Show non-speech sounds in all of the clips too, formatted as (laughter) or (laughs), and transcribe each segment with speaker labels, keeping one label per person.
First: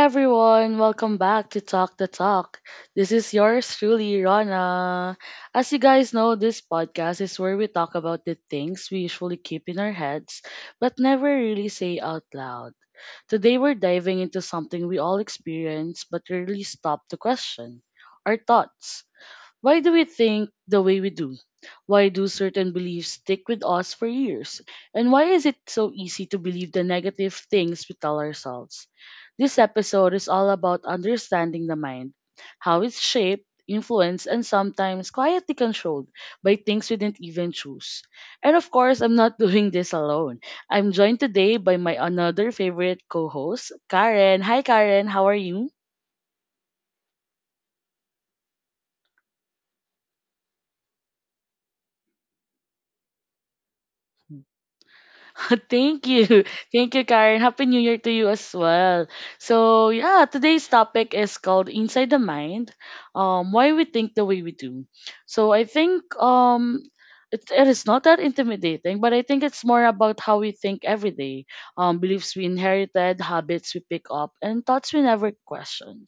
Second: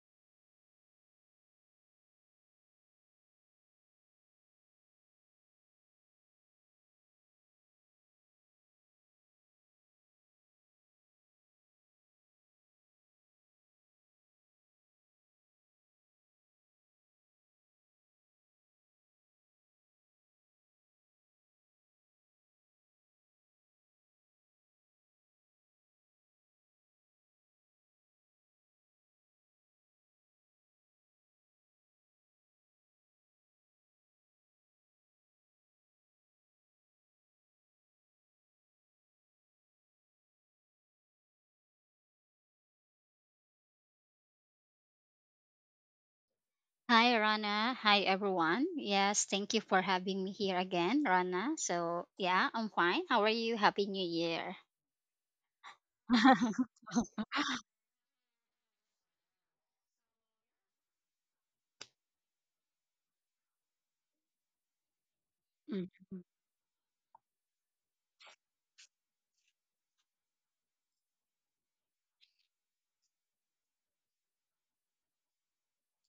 Speaker 1: everyone, welcome back to Talk the Talk. This is yours truly, Rana. As you guys know, this podcast is where we talk about the things we usually keep in our heads but never really say out loud. Today we're diving into something we all experience but rarely stop to question our thoughts. Why do we think the way we do? Why do certain beliefs stick with us for years? And why is it so easy to believe the negative things we tell ourselves? This episode is all about understanding the mind, how it's shaped, influenced, and sometimes quietly controlled by things we didn't even choose. And of course, I'm not (laughs) doing this alone. I'm joined today by my another favorite co-host, Karen. Hi Karen, how are you?
Speaker 2: Hi, Rana. Hi, everyone. Yes, thank you for having me here again, Rana. So, yeah, I'm fine. How are you? Happy New Year.
Speaker 1: (laughs) Thank you.
Speaker 2: (laughs)
Speaker 1: Thank you, Karen. Happy New Year to you as well. So, yeah, today's topic is called Inside the Mind, Why We Think the Way We Do. So, I think it is not that intimidating, but I think it's more about how we think every day, beliefs we inherited, habits we pick up, and thoughts we never question.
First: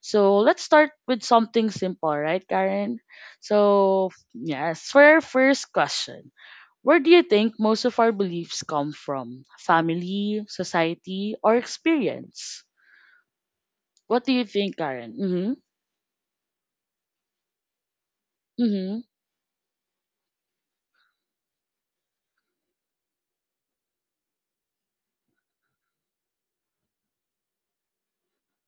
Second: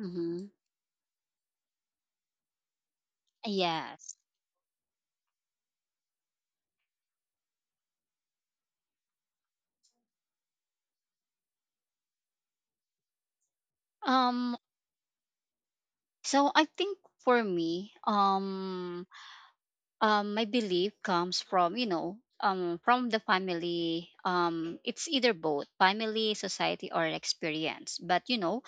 Speaker 1: So, let's start with something simple, right, Karen? So,
Speaker 2: Yes.
Speaker 1: yes, for our first question. Where do you think most of our beliefs come from? Family, society, or experience? What do you
Speaker 2: Um,
Speaker 1: think, Karen? Mm-hmm.
Speaker 2: so I think for me,
Speaker 1: Mm-hmm.
Speaker 2: my belief comes from from the family, it's either both family, society, or experience, but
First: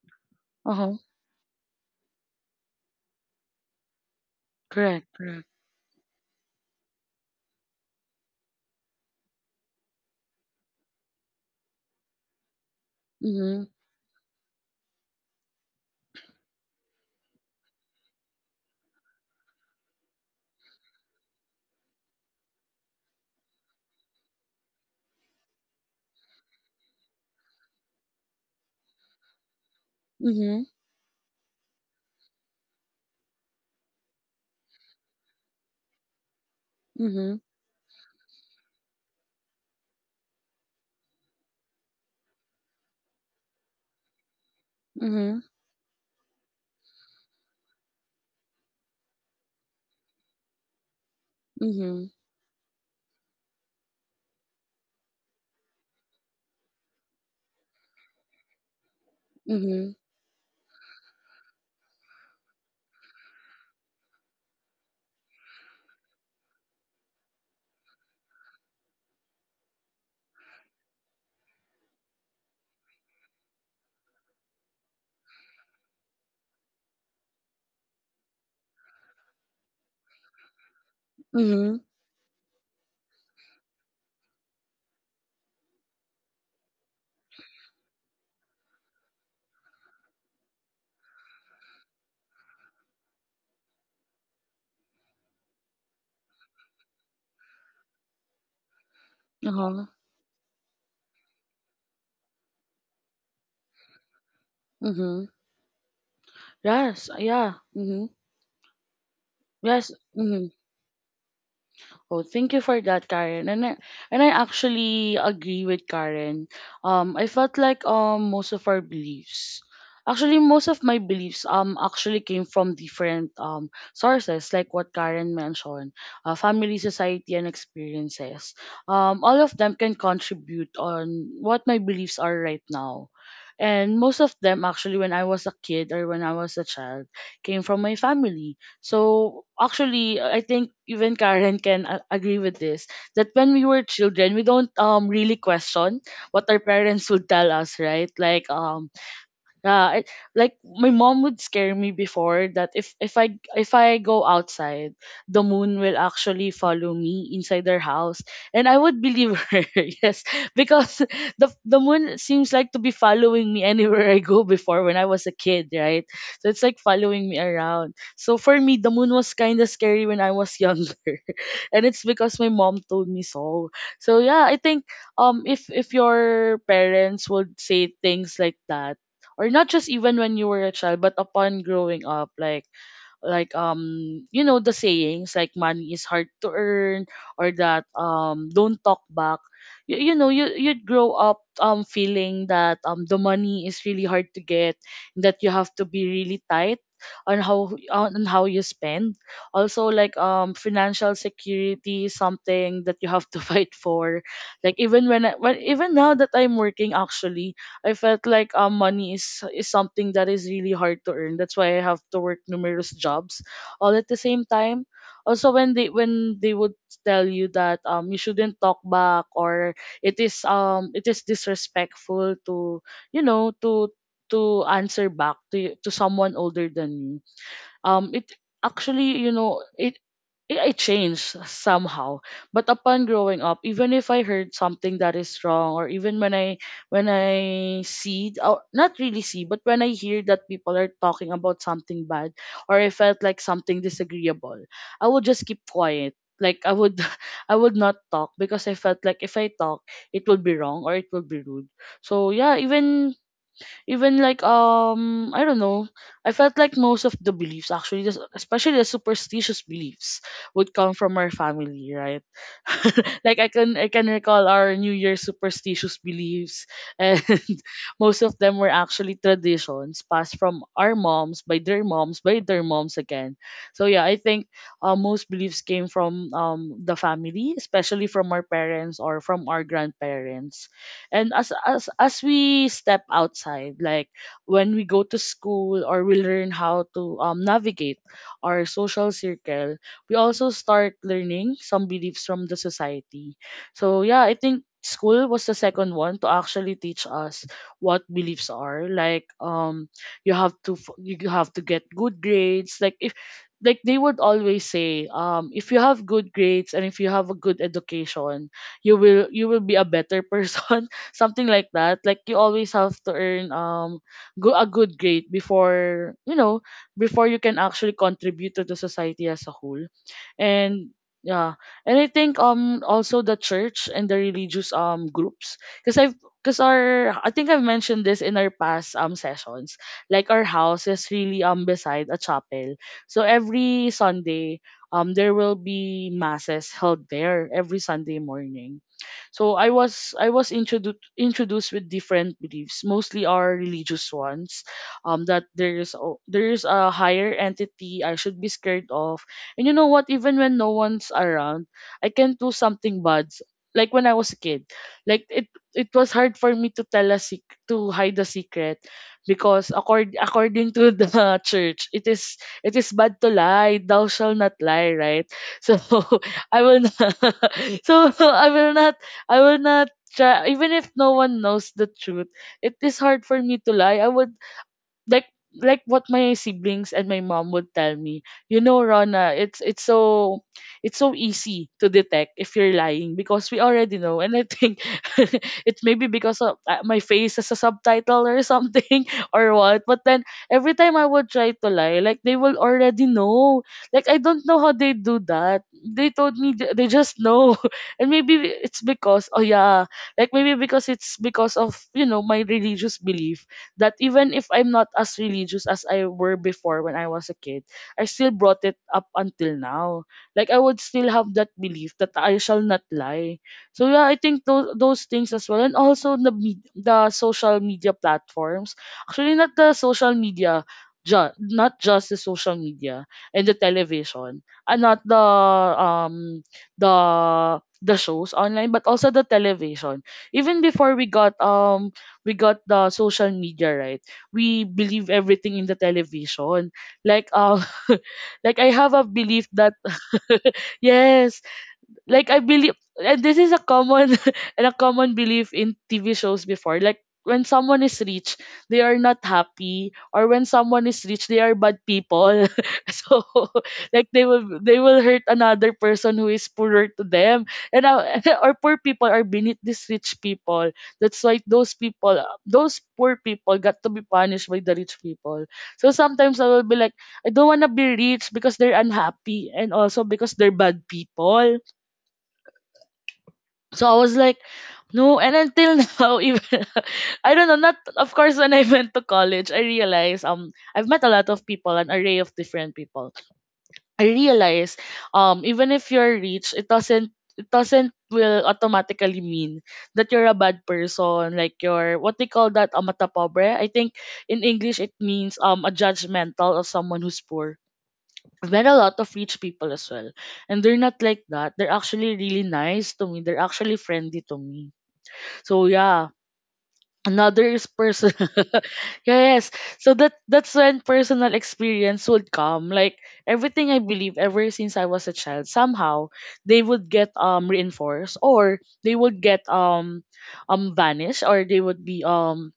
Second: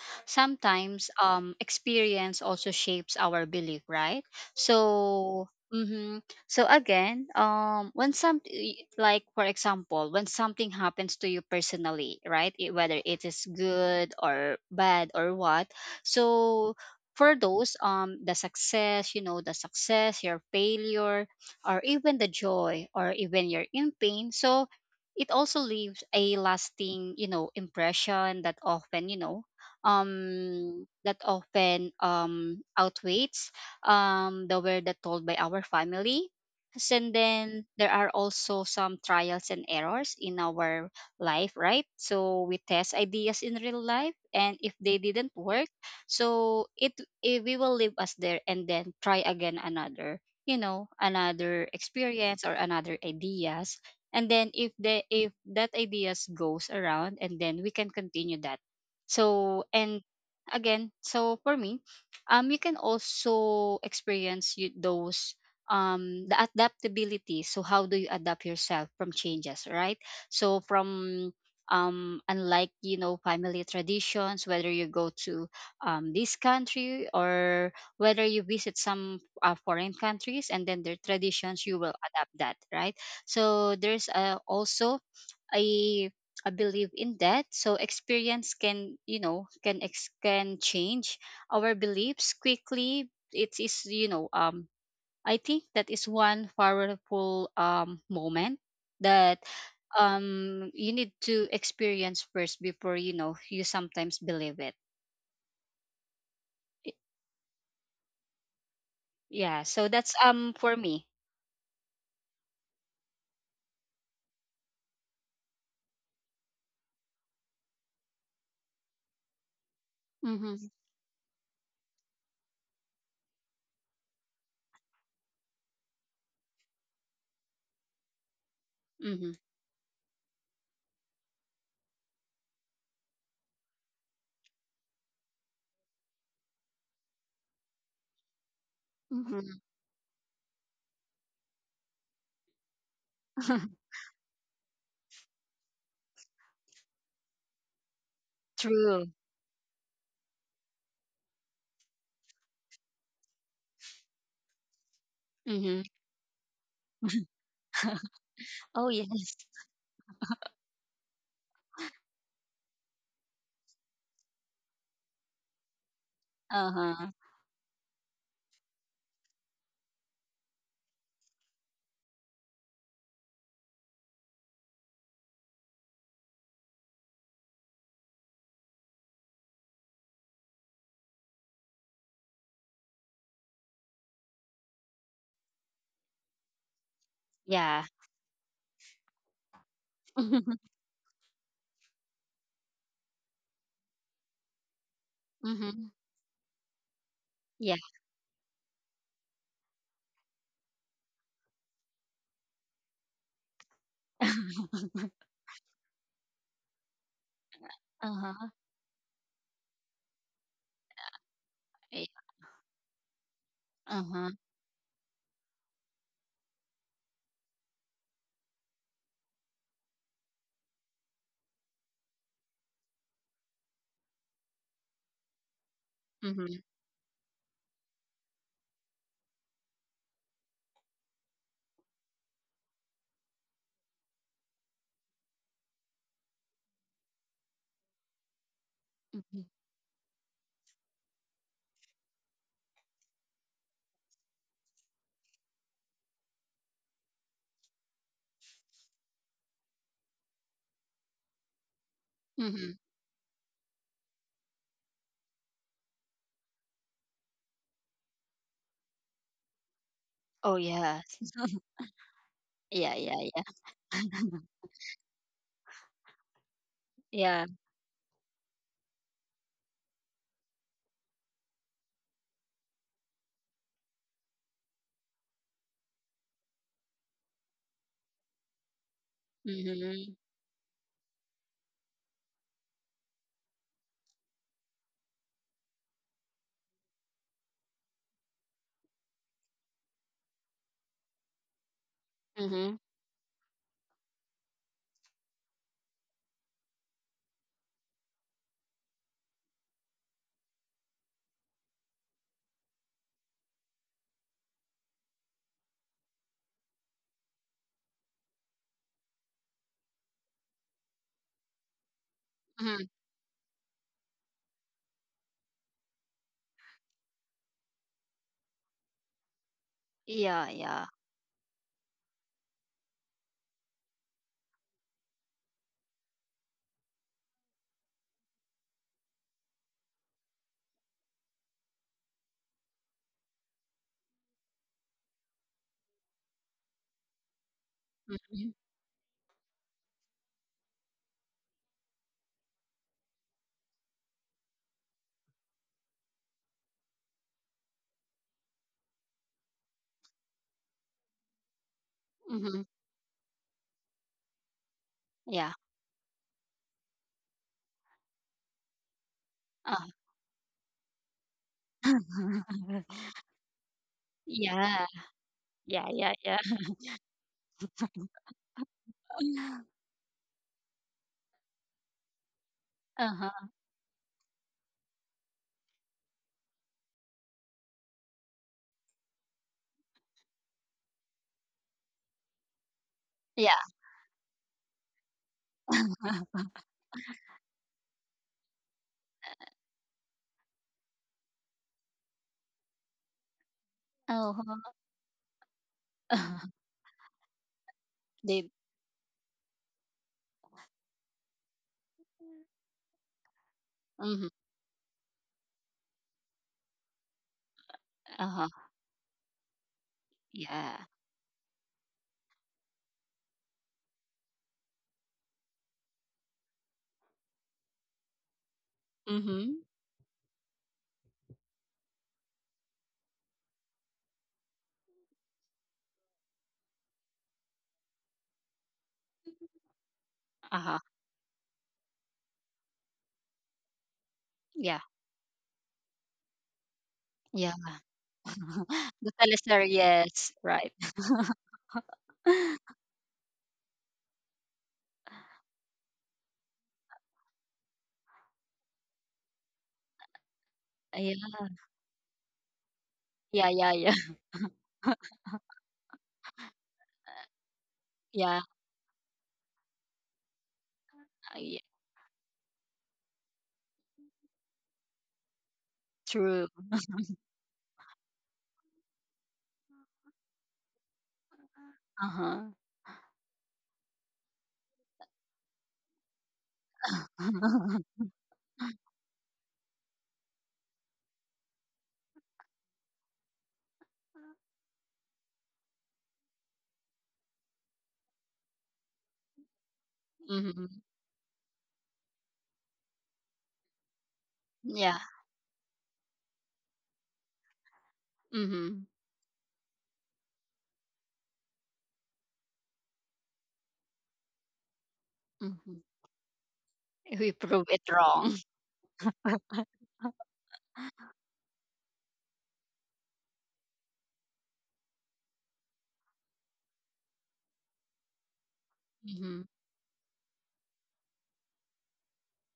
Speaker 1: Uh-huh.
Speaker 2: sometimes experience also shapes our belief, right?
Speaker 1: Correct,
Speaker 2: So
Speaker 1: correct.
Speaker 2: mm-hmm. so again When some like for example, when something happens to you personally, right, it, whether it is
Speaker 1: Mm-hmm.
Speaker 2: good or bad or what. So for those, the success, the success, your failure, or even the joy, or even you're in pain. So it also leaves a lasting, impression that
Speaker 1: Mm-hmm.
Speaker 2: often outweighs the word that told by our family. And
Speaker 1: Mm-hmm.
Speaker 2: then there are also some trials and errors in our life, right? So we test ideas in real life, and if they didn't
Speaker 1: Mm-hmm.
Speaker 2: work, so it we will leave us there and then try again another, another
Speaker 1: Mm-hmm.
Speaker 2: experience or another ideas. And then if the if that ideas goes around, and then we can continue that. So
Speaker 1: Mm-hmm.
Speaker 2: and again, so for me, you can also experience you, those, the adaptability. So how do you adapt yourself from changes, right? So from, unlike family traditions, whether you go to, this country, or whether you visit some foreign countries, and then their traditions, you
Speaker 1: Mm-hmm.
Speaker 2: will adapt that, right? So there's also a a belief in that. So experience can, can change our beliefs quickly. It is, I think that is one powerful moment that
Speaker 1: Uh-huh.
Speaker 2: you need to experience first before, you sometimes believe it.
Speaker 1: Mm-hmm. Yes, yeah. Mm-hmm.
Speaker 2: Yeah. So
Speaker 1: Yes.
Speaker 2: that's
Speaker 1: Mm-hmm.
Speaker 2: for me.
Speaker 1: Oh, thank you for that, Karen. And I actually agree with Karen. I felt like most of our beliefs, actually
Speaker 2: Mm-hmm.
Speaker 1: most of my beliefs actually came from different sources, like what Karen mentioned, family, society, and experiences.
Speaker 2: Mm-hmm.
Speaker 1: All of them can contribute on what my beliefs are right now. And most of them, actually, when I was a kid or when I was a child, came from my family. So
Speaker 2: Mm-hmm.
Speaker 1: actually, I think even Karen can agree with this, that when we were
Speaker 2: (laughs)
Speaker 1: children, we don't really question what our parents would tell us, right? Like um
Speaker 2: True.
Speaker 1: yeah, it, like my mom would scare me before that if I go outside, the
Speaker 2: Mm-hmm.
Speaker 1: moon will actually follow me inside their house, and I
Speaker 2: Oh
Speaker 1: would
Speaker 2: yes.
Speaker 1: believe her. (laughs) Yes, because the moon seems like to be following me anywhere I go before when I was a kid, right? So it's like
Speaker 2: Uh-huh.
Speaker 1: following me around. So for me, the moon was kind of scary when I was younger, (laughs) and it's because my mom told me so. So yeah, I think if your parents would say things like that, or not just even when you were a child but upon growing up, you know, the sayings like money is hard to earn, or that
Speaker 2: Yeah.
Speaker 1: don't talk back, you know, you
Speaker 2: (laughs)
Speaker 1: you'd grow up feeling that the money is really hard to get, that you have to
Speaker 2: Mm-hmm.
Speaker 1: be really tight on
Speaker 2: Yeah.
Speaker 1: how you spend. Also, like financial security is something that you have to (laughs) fight for. Like
Speaker 2: (laughs)
Speaker 1: even now that I'm working, actually I felt
Speaker 2: Uh-huh.
Speaker 1: like money is something that is really hard to earn. That's why I have
Speaker 2: Yeah.
Speaker 1: to work numerous jobs all at the
Speaker 2: Uh-huh.
Speaker 1: same time. Also, when they would tell you that you shouldn't talk back, or it is disrespectful to, you know, to answer back to to someone
Speaker 2: Mm-hmm.
Speaker 1: older than you, it actually you know it it, it changed somehow. But upon growing up, even if I heard something that is wrong, or even when I see, or not really see,
Speaker 2: Mm-hmm.
Speaker 1: but when I hear that people are talking about something bad, or I felt like something disagreeable, I would just keep quiet. Like I would (laughs) I would not talk because I felt like if I talk, it would be wrong or it would be rude. So yeah,
Speaker 2: Mm-hmm.
Speaker 1: even even like I don't know, I felt like most of the beliefs, actually especially the superstitious beliefs,
Speaker 2: Oh
Speaker 1: would come from
Speaker 2: yes.
Speaker 1: our
Speaker 2: (laughs)
Speaker 1: family, right?
Speaker 2: Yeah, yeah,
Speaker 1: (laughs) Like I
Speaker 2: yeah.
Speaker 1: can recall
Speaker 2: (laughs)
Speaker 1: our new year superstitious beliefs, and
Speaker 2: Yeah.
Speaker 1: (laughs) most of them were actually traditions passed from our moms, by their moms, by their moms again. So yeah, I think most beliefs came from the family, especially from our parents or from our
Speaker 2: Mm-hmm.
Speaker 1: grandparents. And as we step outside, like when we go to school, or we learn how to navigate our social circle, we also start learning some beliefs from the
Speaker 2: Mm-hmm.
Speaker 1: society. So yeah, I think school was the second one to actually teach us what beliefs are, like you have to you have to get good grades. Like if like they would always say, if you have good grades and if you have a good education, you will be a better (laughs) person, something like that. Like you always
Speaker 2: Mm-hmm.
Speaker 1: have to earn go a good grade before, you know, before you can actually contribute to the society as a whole.
Speaker 2: Yeah, yeah.
Speaker 1: And yeah, and I think also the church and the religious groups, because I've because our I think I've mentioned this in our past sessions. Like our house is really beside a chapel, so every Sunday there will be masses held there every Sunday
Speaker 2: Mm-hmm.
Speaker 1: morning. So I was introduced introduced with different beliefs, mostly our religious ones, that there there is a higher entity I should be scared of, and you know what? Even when no one's around, I can do
Speaker 2: Mm-hmm.
Speaker 1: something bad. Like when I was a kid, like it
Speaker 2: Yeah.
Speaker 1: it was hard for me to tell to hide the secret, because
Speaker 2: Uh.
Speaker 1: according to the (laughs) church, it is bad
Speaker 2: (laughs)
Speaker 1: to lie, thou shall not
Speaker 2: Yeah.
Speaker 1: lie, right? So
Speaker 2: Yeah, yeah,
Speaker 1: (laughs)
Speaker 2: yeah.
Speaker 1: I will not, (laughs) so
Speaker 2: (laughs)
Speaker 1: (laughs) I will not try even if no one knows the truth. It is hard for
Speaker 2: Uh-huh.
Speaker 1: me to lie. I would, like like what my siblings and my mom would tell me, you know, Rona, it's so easy to detect if you're lying because we
Speaker 2: Yeah.
Speaker 1: already know. And I think (laughs) it's maybe because
Speaker 2: (laughs)
Speaker 1: of my face as a subtitle or something, (laughs) or what, but then every time I would try to lie, like, they will already know. Like, I don't know how
Speaker 2: Uh-huh.
Speaker 1: they do that. They told me
Speaker 2: (laughs)
Speaker 1: they just know. (laughs) And maybe
Speaker 2: They
Speaker 1: it's because, oh yeah, like maybe because it's because of, you know, my religious belief, that
Speaker 2: mhm,
Speaker 1: even if I'm not as religious as I were before when I was a kid, I still
Speaker 2: uh-huh.
Speaker 1: brought it up until now. Like I would
Speaker 2: Yeah.
Speaker 1: still have that belief that I shall not lie. So yeah, I think those things as well, and also the social media platforms. Actually, not
Speaker 2: Mm-hmm.
Speaker 1: the social media. Not just the social media and the television, and not the um the the shows online, but also the television. Even
Speaker 2: Uh-huh.
Speaker 1: before we got the social media, right, we
Speaker 2: Yeah.
Speaker 1: believe everything in the television. Like
Speaker 2: Yeah.
Speaker 1: (laughs) like I
Speaker 2: (laughs)
Speaker 1: have a
Speaker 2: The
Speaker 1: belief
Speaker 2: Talisari,
Speaker 1: that
Speaker 2: yes,
Speaker 1: (laughs)
Speaker 2: right.
Speaker 1: yes, like I
Speaker 2: (laughs)
Speaker 1: believe, and this is a common (laughs) and a common belief in TV shows before. Like when someone is rich, they are not happy, or when someone is
Speaker 2: Yeah.
Speaker 1: rich, they are bad people. (laughs) So
Speaker 2: Yeah,
Speaker 1: (laughs)
Speaker 2: yeah, yeah.
Speaker 1: like they will
Speaker 2: (laughs)
Speaker 1: hurt another person who is poorer to them, and (laughs)
Speaker 2: Yeah.
Speaker 1: or poor people are beneath these rich people. That's why
Speaker 2: Uh, yeah.
Speaker 1: those people, those poor people, got to be punished by the rich people. So sometimes I
Speaker 2: True.
Speaker 1: will be like, I don't wanna be rich because they're unhappy, and also because they're bad people.
Speaker 2: Uh-huh.
Speaker 1: So I was like, no, and until (laughs) now, even (laughs) I don't know, not,
Speaker 2: (laughs)
Speaker 1: of course, when I went to college, I realized I've met a lot of people, an array of different people. I realized even if you're rich, it doesn't will automatically mean that you're a bad
Speaker 2: Mm-hmm.
Speaker 1: person, like you're what they call that amata pobre. I think in English it
Speaker 2: Yeah.
Speaker 1: means a judgmental of someone who's poor. I've met a
Speaker 2: Mm-hmm.
Speaker 1: lot of rich people as well. And they're not like that. They're actually really nice to me. They're actually friendly to me. So
Speaker 2: Mm-hmm.
Speaker 1: yeah,
Speaker 2: We
Speaker 1: another is
Speaker 2: prove it
Speaker 1: person.
Speaker 2: wrong.
Speaker 1: (laughs) Yes.
Speaker 2: (laughs)
Speaker 1: So that's when personal experience would come. Like everything I believe ever since I was a child, somehow they would get reinforced, or they would
Speaker 2: Mm-hmm.
Speaker 1: get vanished, or they would be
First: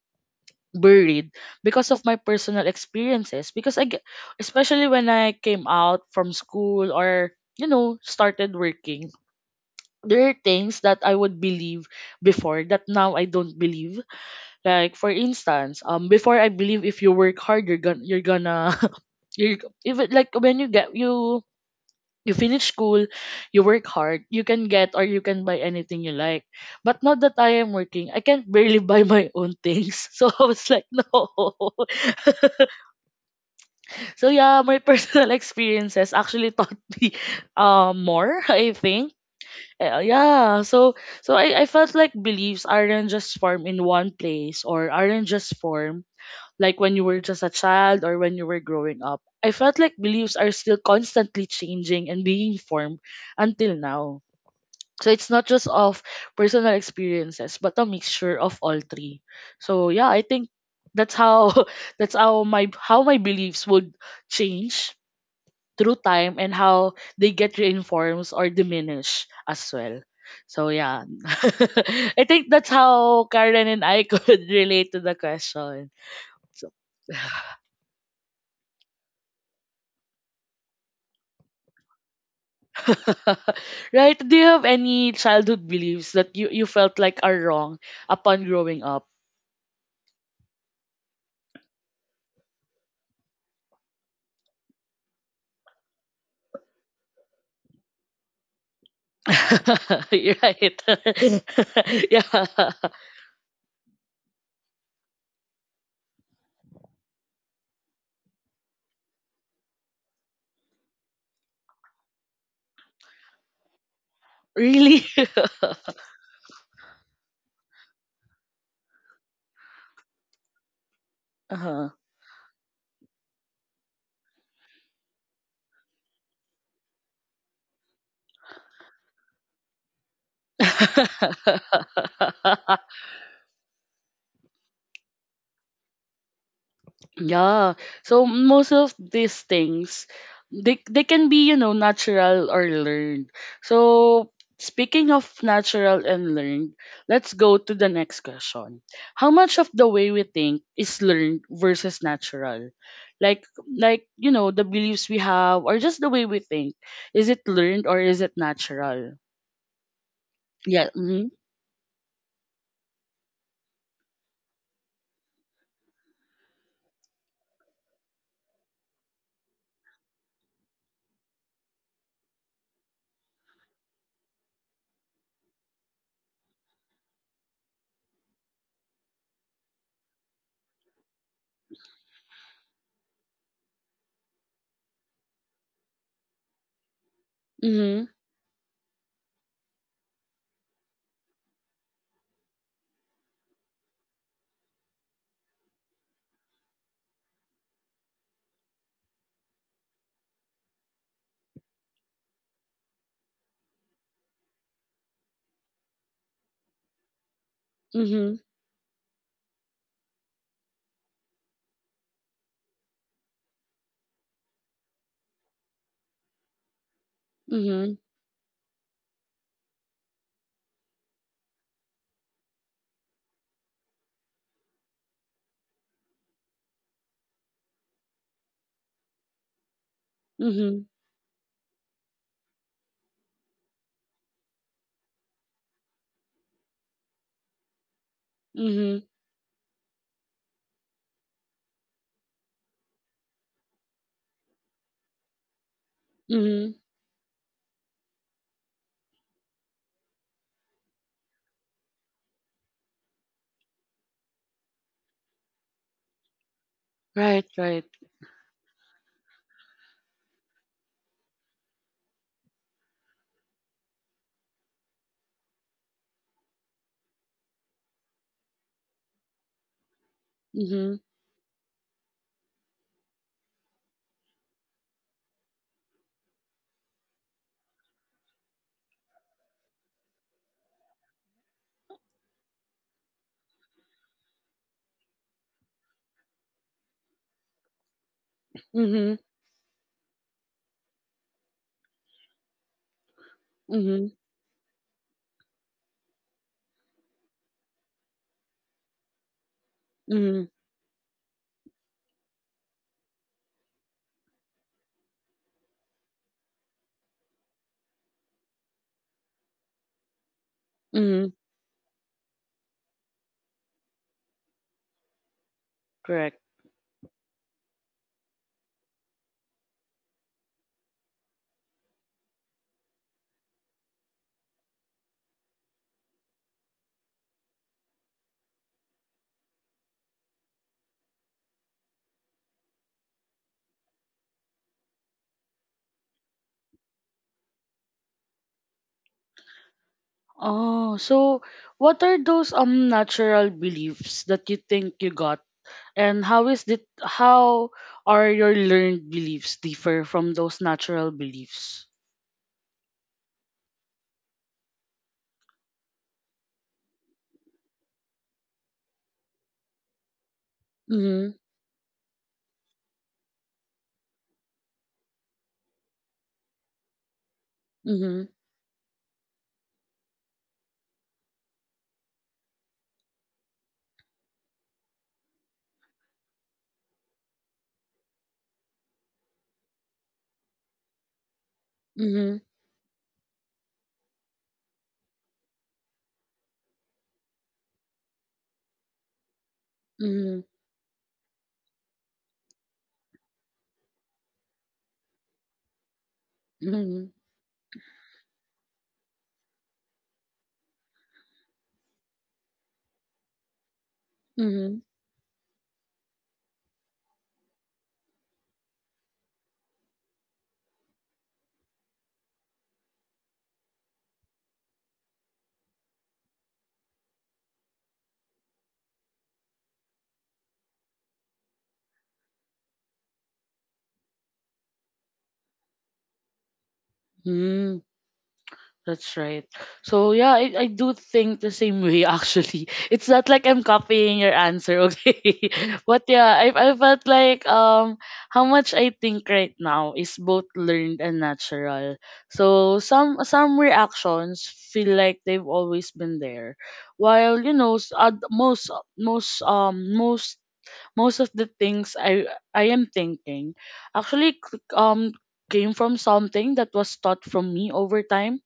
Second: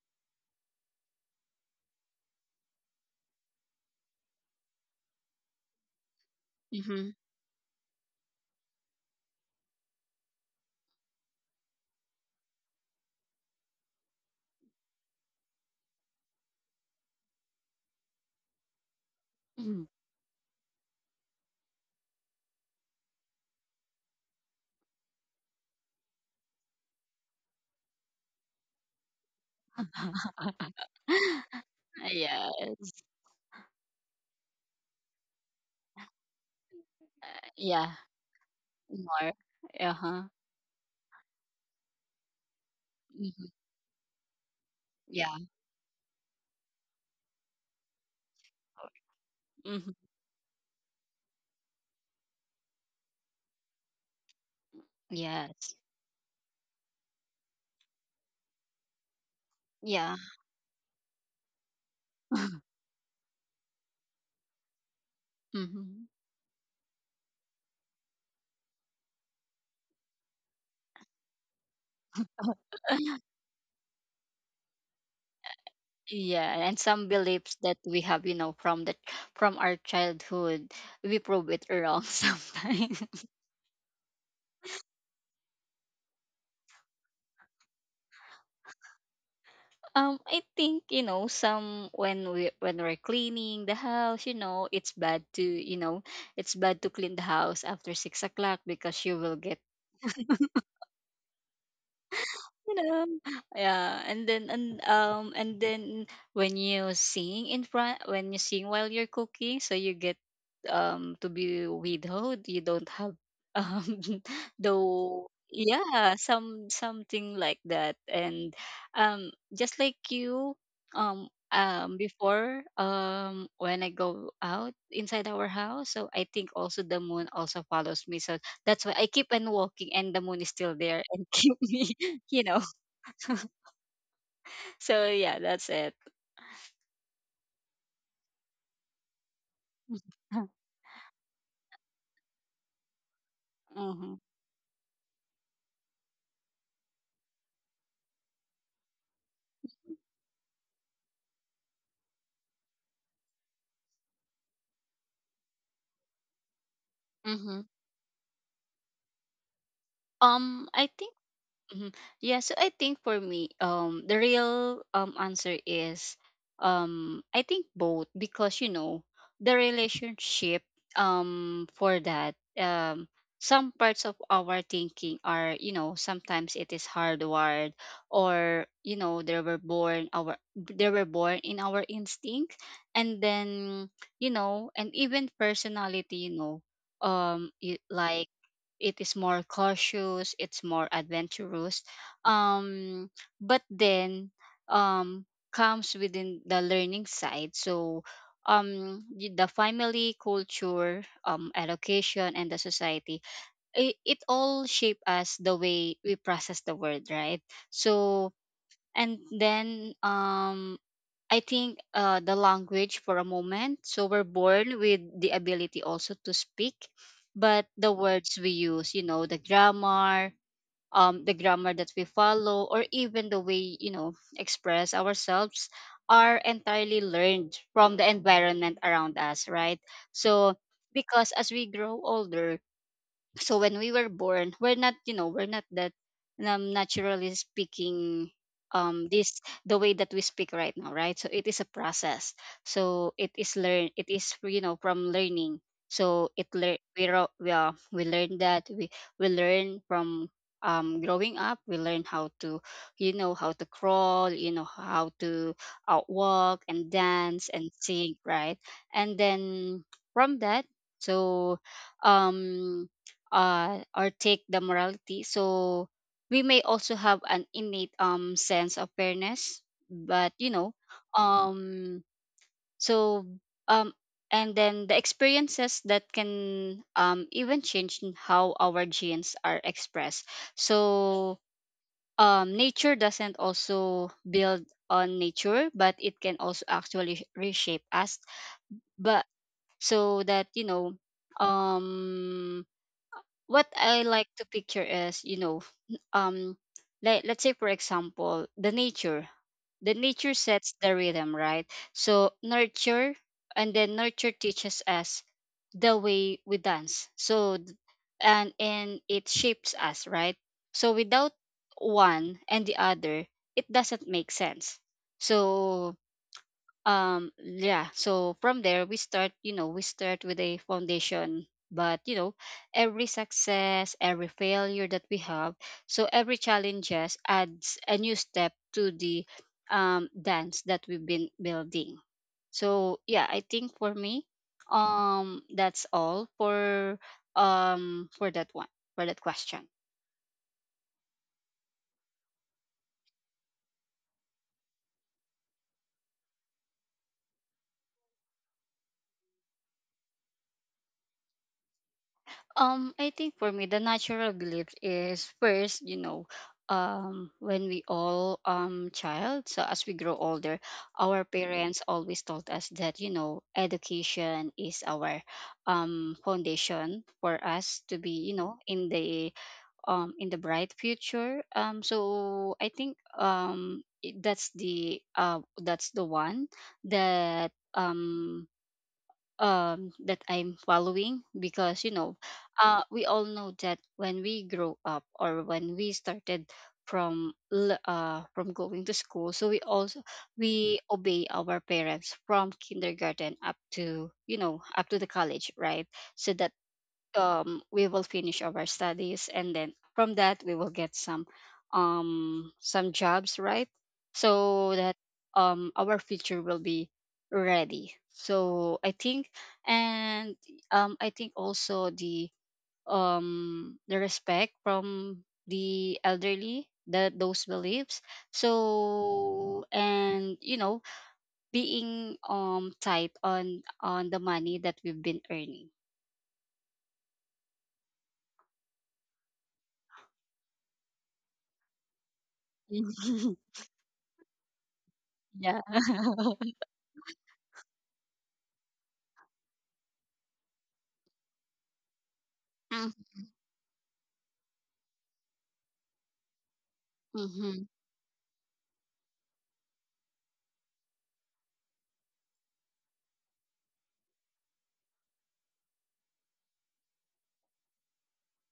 Speaker 1: buried because of my personal experiences. Because I get, especially when I came out from school
Speaker 2: Mm-hmm.
Speaker 1: or you know started working, there are things that I would believe before that now I don't believe. Like for instance, before I believe if you work hard, you're gonna (laughs) you're
Speaker 2: Mm.
Speaker 1: even like when you get you finish school, you work hard, you can get or you can buy anything you like. But now that I am working, I can't barely buy my own things. (laughs) So I was like, no.
Speaker 2: (laughs)
Speaker 1: (laughs)
Speaker 2: Yes.
Speaker 1: So yeah, my (laughs) personal experiences actually taught (laughs) me
Speaker 2: Uh, yeah.
Speaker 1: more, (laughs) I think.
Speaker 2: More. Uh-huh.
Speaker 1: Yeah, so I felt like beliefs aren't just
Speaker 2: Mm-hmm.
Speaker 1: formed in one place or aren't
Speaker 2: Yeah.
Speaker 1: just formed like when you were just a child or when you were growing up. I felt
Speaker 2: Mm-hmm.
Speaker 1: like beliefs are still constantly changing and being formed until now. So it's not just
Speaker 2: Yes.
Speaker 1: of personal experiences, but a mixture of all three. So yeah,
Speaker 2: Yeah.
Speaker 1: I think that's how (laughs) that's how
Speaker 2: (laughs)
Speaker 1: my beliefs would change through
Speaker 2: Mhm.
Speaker 1: time and how they get reinforced or diminished as well. So yeah. (laughs) I think that's how
Speaker 2: (laughs)
Speaker 1: Karen and I could (laughs) relate to the question.
Speaker 2: Yeah,
Speaker 1: So
Speaker 2: and some
Speaker 1: (laughs)
Speaker 2: beliefs that we have, you know, from the from our childhood, we prove it wrong (laughs) sometimes.
Speaker 1: (laughs) right? Do you have any childhood beliefs that you felt like are wrong upon growing up?
Speaker 2: I think you know some when we're cleaning the house, you know, it's bad to clean the house after 6 o'clock because you will get.
Speaker 1: (laughs) You're right. (laughs) Yeah.
Speaker 2: You know, yeah, and then when you sing in front when you sing while you're cooking, so you get to be widowed. You don't have um (laughs)
Speaker 1: Really?
Speaker 2: though yeah, some something like that. And just like you,
Speaker 1: (laughs) Uh-huh.
Speaker 2: before when I go out inside our house, so I think also the moon also follows me. So that's why I keep on walking and the moon is still there, and (laughs) keep me (laughs) you know.
Speaker 1: (laughs)
Speaker 2: (laughs) So yeah, that's it.
Speaker 1: Yeah. So most of these things
Speaker 2: (laughs)
Speaker 1: they can be, you know, natural or learned.
Speaker 2: Mm-hmm.
Speaker 1: So speaking of natural and learned, let's go to the next question. How much of the way we think is learned versus natural? Like, you know, the beliefs we have or just the way we think. Is it
Speaker 2: Mm-hmm.
Speaker 1: learned or is it natural?
Speaker 2: I
Speaker 1: Yeah.
Speaker 2: think
Speaker 1: Mhm.
Speaker 2: Mhm. Yeah, so I think for me, the real answer is, I think both, because you know, the relationship for that some parts of our thinking are, you know, sometimes it is hardwired, or you know, they were born in our instinct. And then, you know, and even personality, you know, it,
Speaker 1: Mhm.
Speaker 2: like it is more cautious, it's more adventurous, um but then um comes within the learning side. So the family, culture, education, and the society, it all shape us the way we process the word, right? So
Speaker 1: Mhm.
Speaker 2: and then I think the language for a moment. So we're born with the ability also to speak, but the
Speaker 1: Mhm.
Speaker 2: words we use, you know, the grammar that we follow, or even the way, you know, express ourselves, are entirely learned from the environment around us, right? So
Speaker 1: Mhm.
Speaker 2: because as we grow older, so when we were born, we're not, you know, we're not that naturally speaking
Speaker 1: Mhm.
Speaker 2: this, the way that we speak right now, right? So it is a process. So it is learn, it is, you know, from learning. So it
Speaker 1: Mhm.
Speaker 2: learn we ro- we learn that we learn from growing up. We learn how to, you know, how to crawl, you know, how to walk and
Speaker 1: Right,
Speaker 2: dance and
Speaker 1: right.
Speaker 2: sing, right? And then from that, so um or take the morality. So we may also have an innate sense of fairness, but you know,
Speaker 1: Mhm.
Speaker 2: um, so um, and then the experiences that can even change in how our genes are expressed. So nature doesn't also build on nature, but it can also actually reshape us.
Speaker 1: Mhm.
Speaker 2: But so that you know, um what I
Speaker 1: Mhm.
Speaker 2: like to picture is, you know, um, let's say for example, the nature. The nature
Speaker 1: Mm,
Speaker 2: sets the rhythm, right? So nurture, and then nurture teaches us the way we dance. So and it shapes us, right? So without
Speaker 1: mm,
Speaker 2: one and the other, it doesn't make sense. So
Speaker 1: correct.
Speaker 2: yeah, so from there we start, you know, we start with a foundation, but you know, every success, every failure that we have, so every challenges adds a new step to the dance that we've been building. So yeah, I think for me, that's all for that one, for that question.
Speaker 1: Oh, so what are those natural beliefs that you think you got, and how is it? How are your learned beliefs differ from those natural beliefs?
Speaker 2: I think for me, the natural belief is first, you know, when we all child, so as we grow older, our
Speaker 1: Mm,
Speaker 2: parents always told us that you know education is our foundation for us to be,
Speaker 1: mm,
Speaker 2: you know, in the bright future. So I think that's the one that that I'm following, because you know
Speaker 1: mm,
Speaker 2: we all know that when we grow up, or when we started from going to school, so we also
Speaker 1: Hmm.
Speaker 2: we obey our parents from kindergarten up to you know up to the college, right? So that
Speaker 1: Mm,
Speaker 2: we will finish our studies, and then from that we will get some jobs, right?
Speaker 1: Hmm.
Speaker 2: So
Speaker 1: Mm,
Speaker 2: that our future will be ready. So I think, and I think also the respect from the elderly, the those beliefs, so and you know being tight on the money that we've been earning.
Speaker 1: mm. That's right. So yeah, I do think the same way actually. (laughs) It's not
Speaker 2: (laughs)
Speaker 1: like I'm copying your answer, okay?
Speaker 2: Yeah.
Speaker 1: (laughs) But yeah,
Speaker 2: (laughs)
Speaker 1: I felt like how much I think right now is both learned and natural. So
Speaker 2: Mm,
Speaker 1: some reactions feel like they've always been there. While you
Speaker 2: mhm,
Speaker 1: know most most of the things I am thinking actually came from something that was taught from me over time.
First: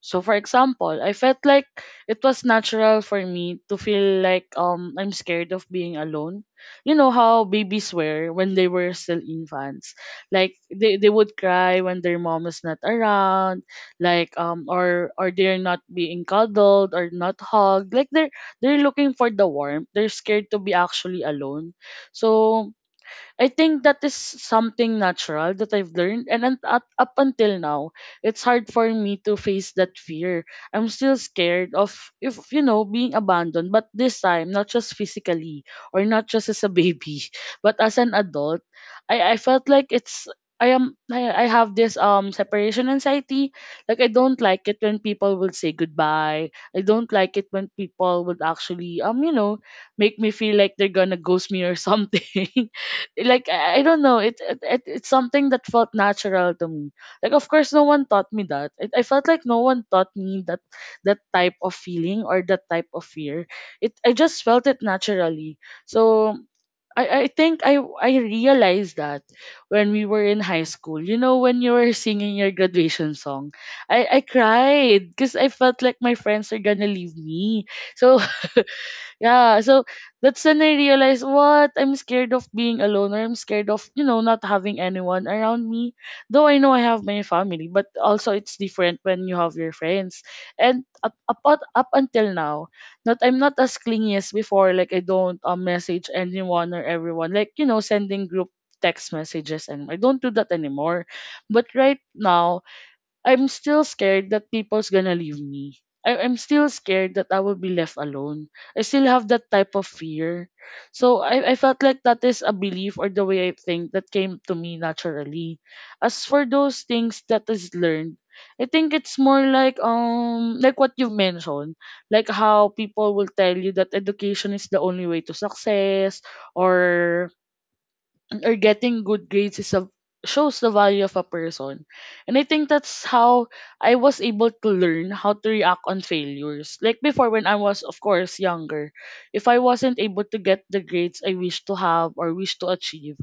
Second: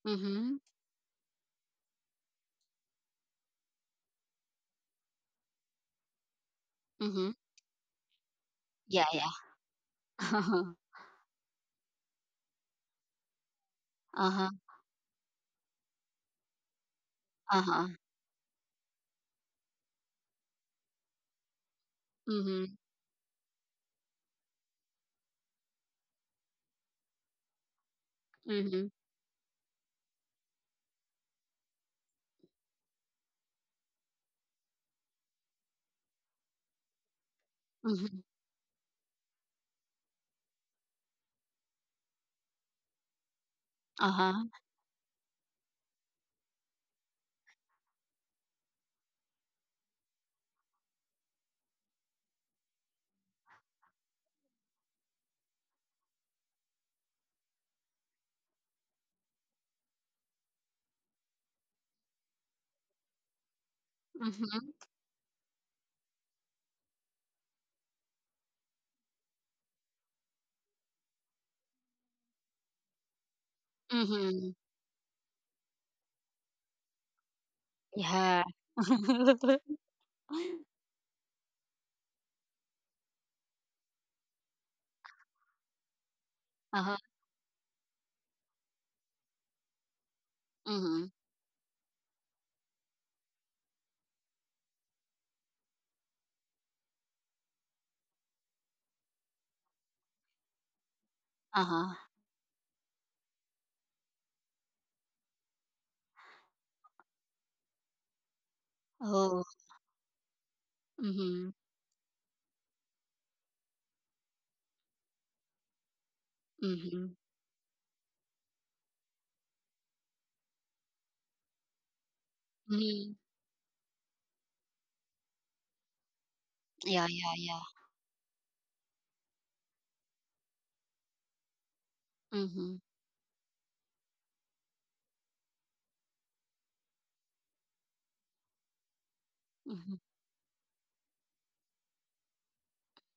Speaker 1: So for
Speaker 2: mhm,
Speaker 1: example, I felt like it was natural for me to feel like I'm scared of being alone. You know
Speaker 2: mhm.
Speaker 1: how babies were when they were
Speaker 2: Yeah,
Speaker 1: still
Speaker 2: yeah.
Speaker 1: infants.
Speaker 2: (laughs)
Speaker 1: Like
Speaker 2: Uh-huh,
Speaker 1: they would cry when their mom is not around, like
Speaker 2: uh-huh,
Speaker 1: or they're not being cuddled or not
Speaker 2: uh-huh.
Speaker 1: hugged. Like they're looking for the warmth. They're scared to be actually alone. So
Speaker 2: Mhm,
Speaker 1: I think that is something natural that I've learned, and up until now, it's hard for
Speaker 2: mhm,
Speaker 1: me to face that fear. I'm still scared of if you know being abandoned, but this time not just physically or not just as a baby, (laughs) but as an
Speaker 2: mhm,
Speaker 1: adult, I felt like it's. I have this separation anxiety. Like I don't
Speaker 2: uh-huh,
Speaker 1: like it when people will say goodbye. I don't like it when people would actually you know make me feel like they're gonna ghost me or something. (laughs) Like I don't know it's something that felt natural to me. Like of course no one taught me that I felt like no one taught me that that type of feeling or that type of fear. It I just felt
Speaker 2: mhm,
Speaker 1: it naturally. So I think I realized that when we were in high school, you know, when you were singing your graduation song, I
Speaker 2: mhm.
Speaker 1: cried because I felt like my friends are gonna leave me. So
Speaker 2: Yeah. (laughs)
Speaker 1: yeah, so that's when I realized what I'm scared of being alone, or I'm scared of, you know, not having anyone around me. Though I know I
Speaker 2: Uh-huh,
Speaker 1: have my family, but also it's different when you have your friends. And up
Speaker 2: mhm,
Speaker 1: up, up up until now, not I'm not as clingy as before, like I don't message anyone or everyone. Like, you know, sending group text messages, and I don't do that anymore. But right
Speaker 2: uh-huh.
Speaker 1: now I'm still scared that people's gonna leave me. I'm still scared that I will be left alone. I still have that
Speaker 2: Oh,
Speaker 1: type of fear. So I
Speaker 2: mhm,
Speaker 1: felt like that is a belief or the way I think that came to me naturally. As for those
Speaker 2: mhm,
Speaker 1: things that is learned, I think it's more like what you've mentioned, like how people
Speaker 2: mhm.
Speaker 1: will tell you that education is the only way to success
Speaker 2: Yeah,
Speaker 1: or
Speaker 2: yeah, yeah.
Speaker 1: or getting good grades is a, shows the value of a person. And I think
Speaker 2: Mhm,
Speaker 1: that's how I was able to learn how to react on failures. Like before, when I was, of course, younger, if I
Speaker 2: mhm.
Speaker 1: wasn't able to get the grades I wish to have or wish to achieve,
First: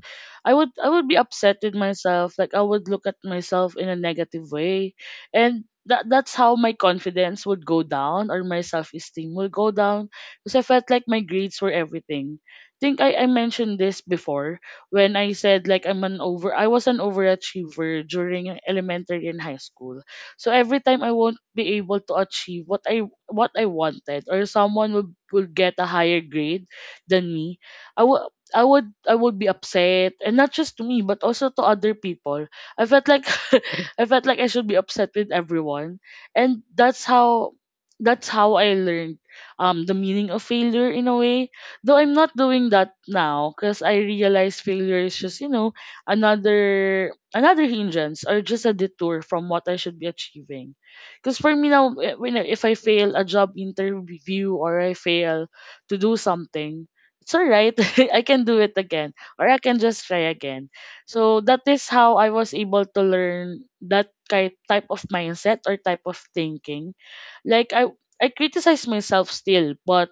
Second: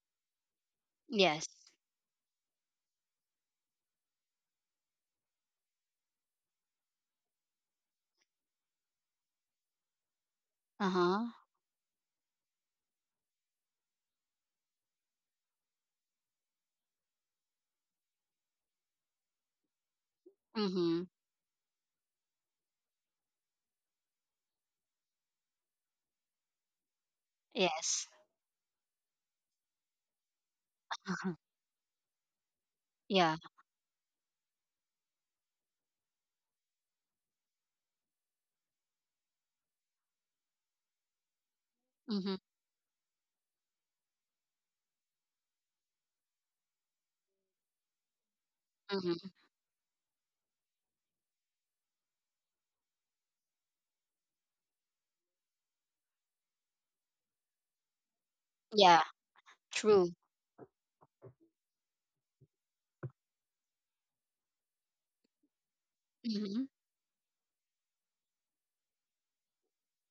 Speaker 1: I would be
Speaker 2: Yes.
Speaker 1: upset with myself. Like I would look at myself in a negative way, and that's how my confidence would go down or my self esteem would go down because I felt like my
Speaker 2: Uh-huh,
Speaker 1: grades were everything. Think I mentioned this before when I said like I was an overachiever during elementary and high school. So every time
Speaker 2: mhm.
Speaker 1: I won't be able to achieve what I wanted, or someone would get a higher grade than me, I
Speaker 2: Yes.
Speaker 1: would I would be upset and not just to me but
Speaker 2: Uh-huh.
Speaker 1: also to other people. I felt like
Speaker 2: Yeah.
Speaker 1: (laughs) I felt like I should be upset with everyone. And that's how I learned the meaning of failure in a way. Though I'm
Speaker 2: Mhm,
Speaker 1: not doing that now because I realize failure is just, you know, another hindrance or just a detour
Speaker 2: mhm.
Speaker 1: from what I should be achieving. Because for me now, when if I fail a job interview or I fail to do something, it's alright. (laughs) I can do it
Speaker 2: Yeah.
Speaker 1: again, or I can just
Speaker 2: True.
Speaker 1: try again. So that is how I was able to learn that type of mindset or type of
Speaker 2: Mhm.
Speaker 1: thinking. Like I criticize myself still, but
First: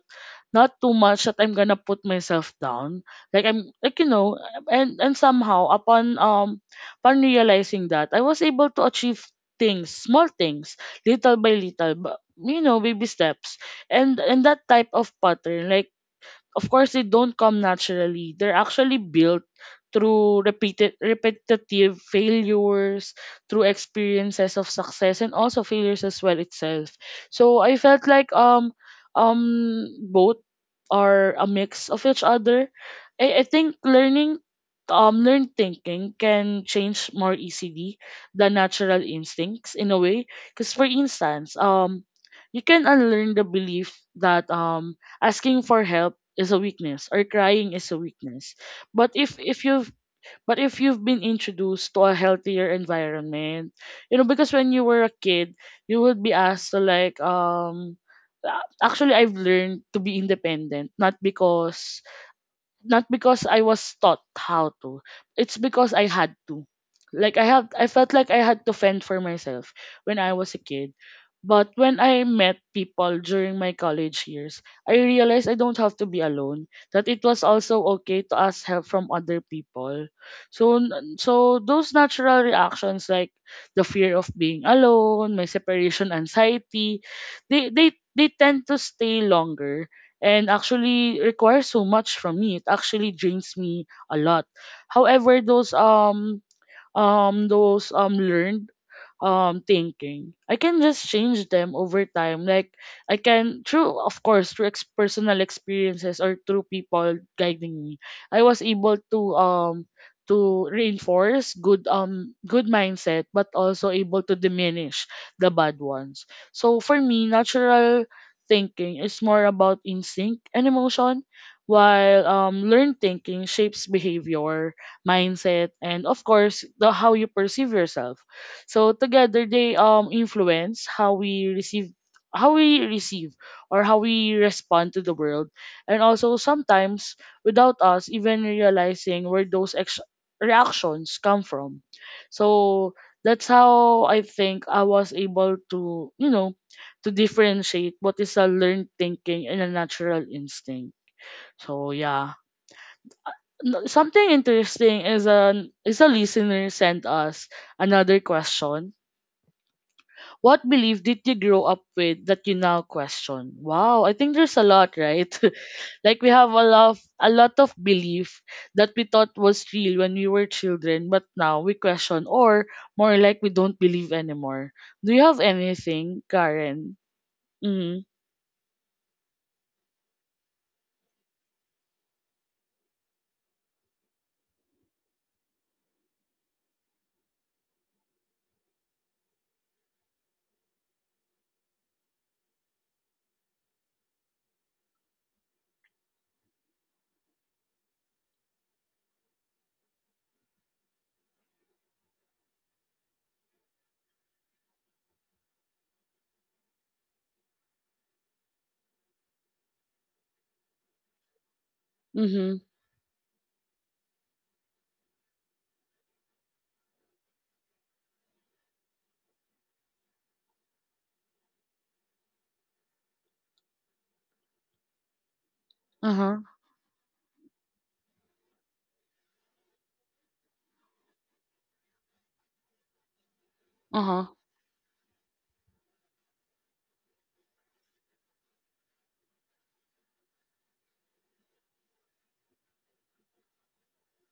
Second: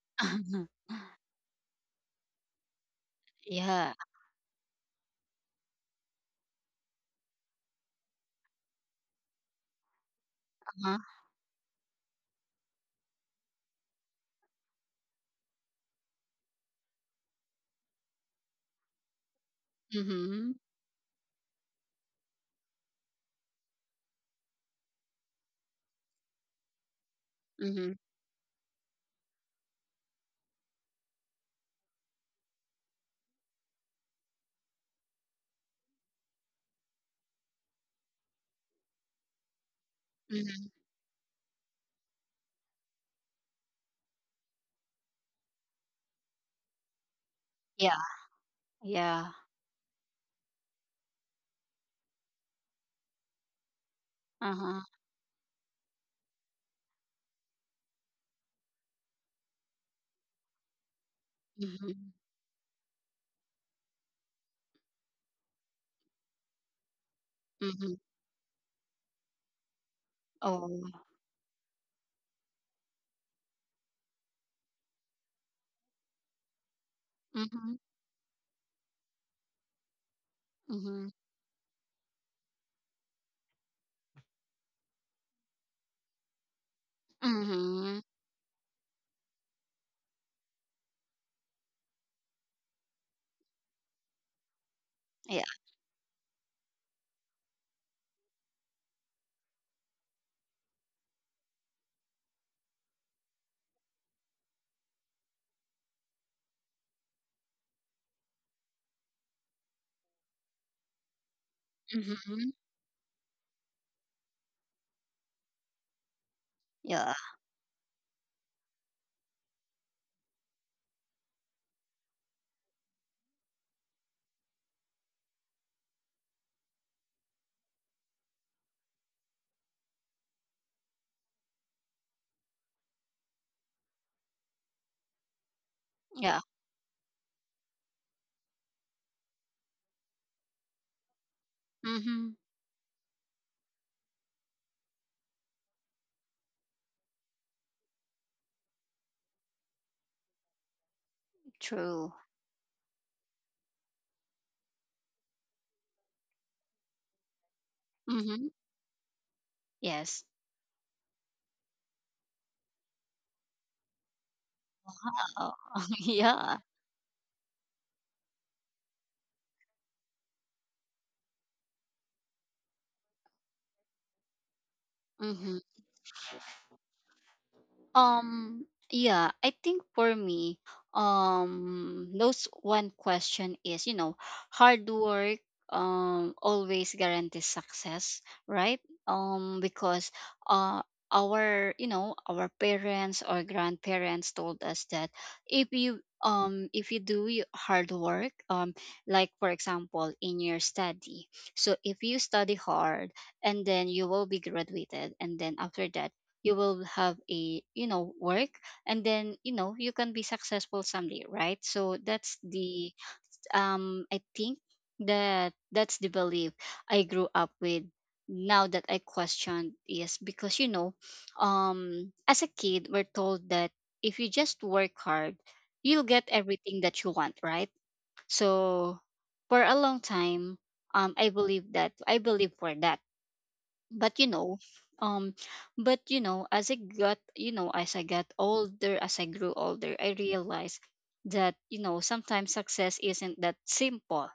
Speaker 1: not
Speaker 2: (laughs)
Speaker 1: too much that I'm gonna put myself down. Like I'm
Speaker 2: Yeah.
Speaker 1: like you know, and somehow upon realizing that I was able to achieve things, small things,
Speaker 2: Uh-huh.
Speaker 1: little by little, but you know, baby steps. And that type of pattern, like of course they don't come naturally, they're actually built through
Speaker 2: Mhm.
Speaker 1: repeated repetitive failures, through experiences of success and also failures as well itself. So I
Speaker 2: Mhm.
Speaker 1: felt like both are a mix of each other. I think learning learned thinking can change more easily than natural instincts in a way.
Speaker 2: Mhm.
Speaker 1: Because for instance you can unlearn the belief that asking for help is a weakness or crying is a
Speaker 2: Yeah.
Speaker 1: weakness. But
Speaker 2: Yeah.
Speaker 1: if you've been introduced to a healthier environment, you know, because when you
Speaker 2: Uh-huh.
Speaker 1: were a kid you would be asked to like actually I've learned to be independent
Speaker 2: Mhm.
Speaker 1: not because I was taught how to. It's because I had to. Like I
Speaker 2: Mhm.
Speaker 1: felt like I had to fend for myself when I was a
Speaker 2: Oh.
Speaker 1: kid. But when I met people during my college years, I realized I don't have to be alone. That it was
Speaker 2: Mhm.
Speaker 1: also okay to ask help from other people. So
Speaker 2: Mhm.
Speaker 1: so those natural reactions, like the fear of being alone, my separation anxiety, they they
Speaker 2: Mhm.
Speaker 1: they tend to stay longer and actually requires so much from me. It actually drains me a lot. However,
Speaker 2: Yeah.
Speaker 1: those learned thinking. I can just change them over time. Like I can through of course through personal experiences or through people guiding me. I was able to reinforce good
Speaker 2: Mhm.
Speaker 1: good mindset, but also able to diminish the bad ones. So for
Speaker 2: Yeah.
Speaker 1: me natural thinking is more about instinct and emotion, while learned thinking shapes behavior, mindset, and of course the how you perceive yourself. So together they influence how we receive or how we respond to the world, and also
Speaker 2: Yeah.
Speaker 1: sometimes without us even realizing where those reactions come from.
Speaker 2: Mhm.
Speaker 1: So that's how I think I was able to, you know, to differentiate what is a learned thinking and a natural instinct. So
Speaker 2: True.
Speaker 1: yeah. Something interesting is an is a listener sent us another
Speaker 2: Mhm.
Speaker 1: question.
Speaker 2: Yes.
Speaker 1: What belief did you grow up with that you now question? Wow, I think there's a lot, right?
Speaker 2: Oh. (laughs)
Speaker 1: (laughs) Like we have a
Speaker 2: Yeah.
Speaker 1: lot of, a lot of belief that we thought was real when we were children, but now we question, or more like we don't believe anymore. Do you have
Speaker 2: Mhm.
Speaker 1: anything, Karen? Mhm.
Speaker 2: Um, yeah, I think for me, those one question is, you know, hard work always guarantees success, right? Because uh our you know our parents or grandparents told us that if you do your hard work like for example in your study. So if you study hard and then you will be graduated, and then after that you will have a, you know, work. And then you know you can be successful someday, right? So that's
Speaker 1: Mhm.
Speaker 2: the I think that that's the belief I grew up with. Now that I question is because you know as a kid, we're told that if you just work hard you'll get
Speaker 1: Uh-huh.
Speaker 2: everything that you want, right? So for a long time, I believe that I believe for that, but you
Speaker 1: Uh-huh.
Speaker 2: know um but you know as I got, you know, as I got older, as I grew older, I realized that you know sometimes success isn't that simple.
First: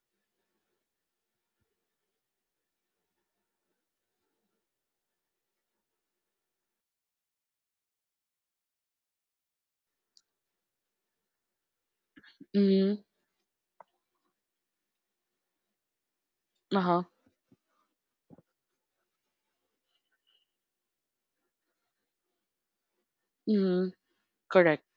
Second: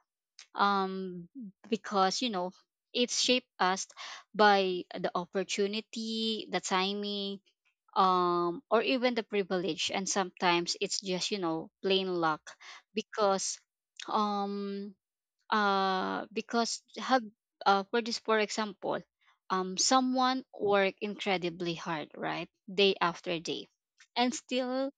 Speaker 2: um because you know it's shaped us by the opportunity, the timing, or even the privilege, and sometimes it's just, you know, plain luck.
Speaker 1: Mhm.
Speaker 2: Because um because
Speaker 1: Uh-huh.
Speaker 2: have for this for example, someone work incredibly hard, right, day after day,
Speaker 1: Mhm.
Speaker 2: and
Speaker 1: Correct.
Speaker 2: still,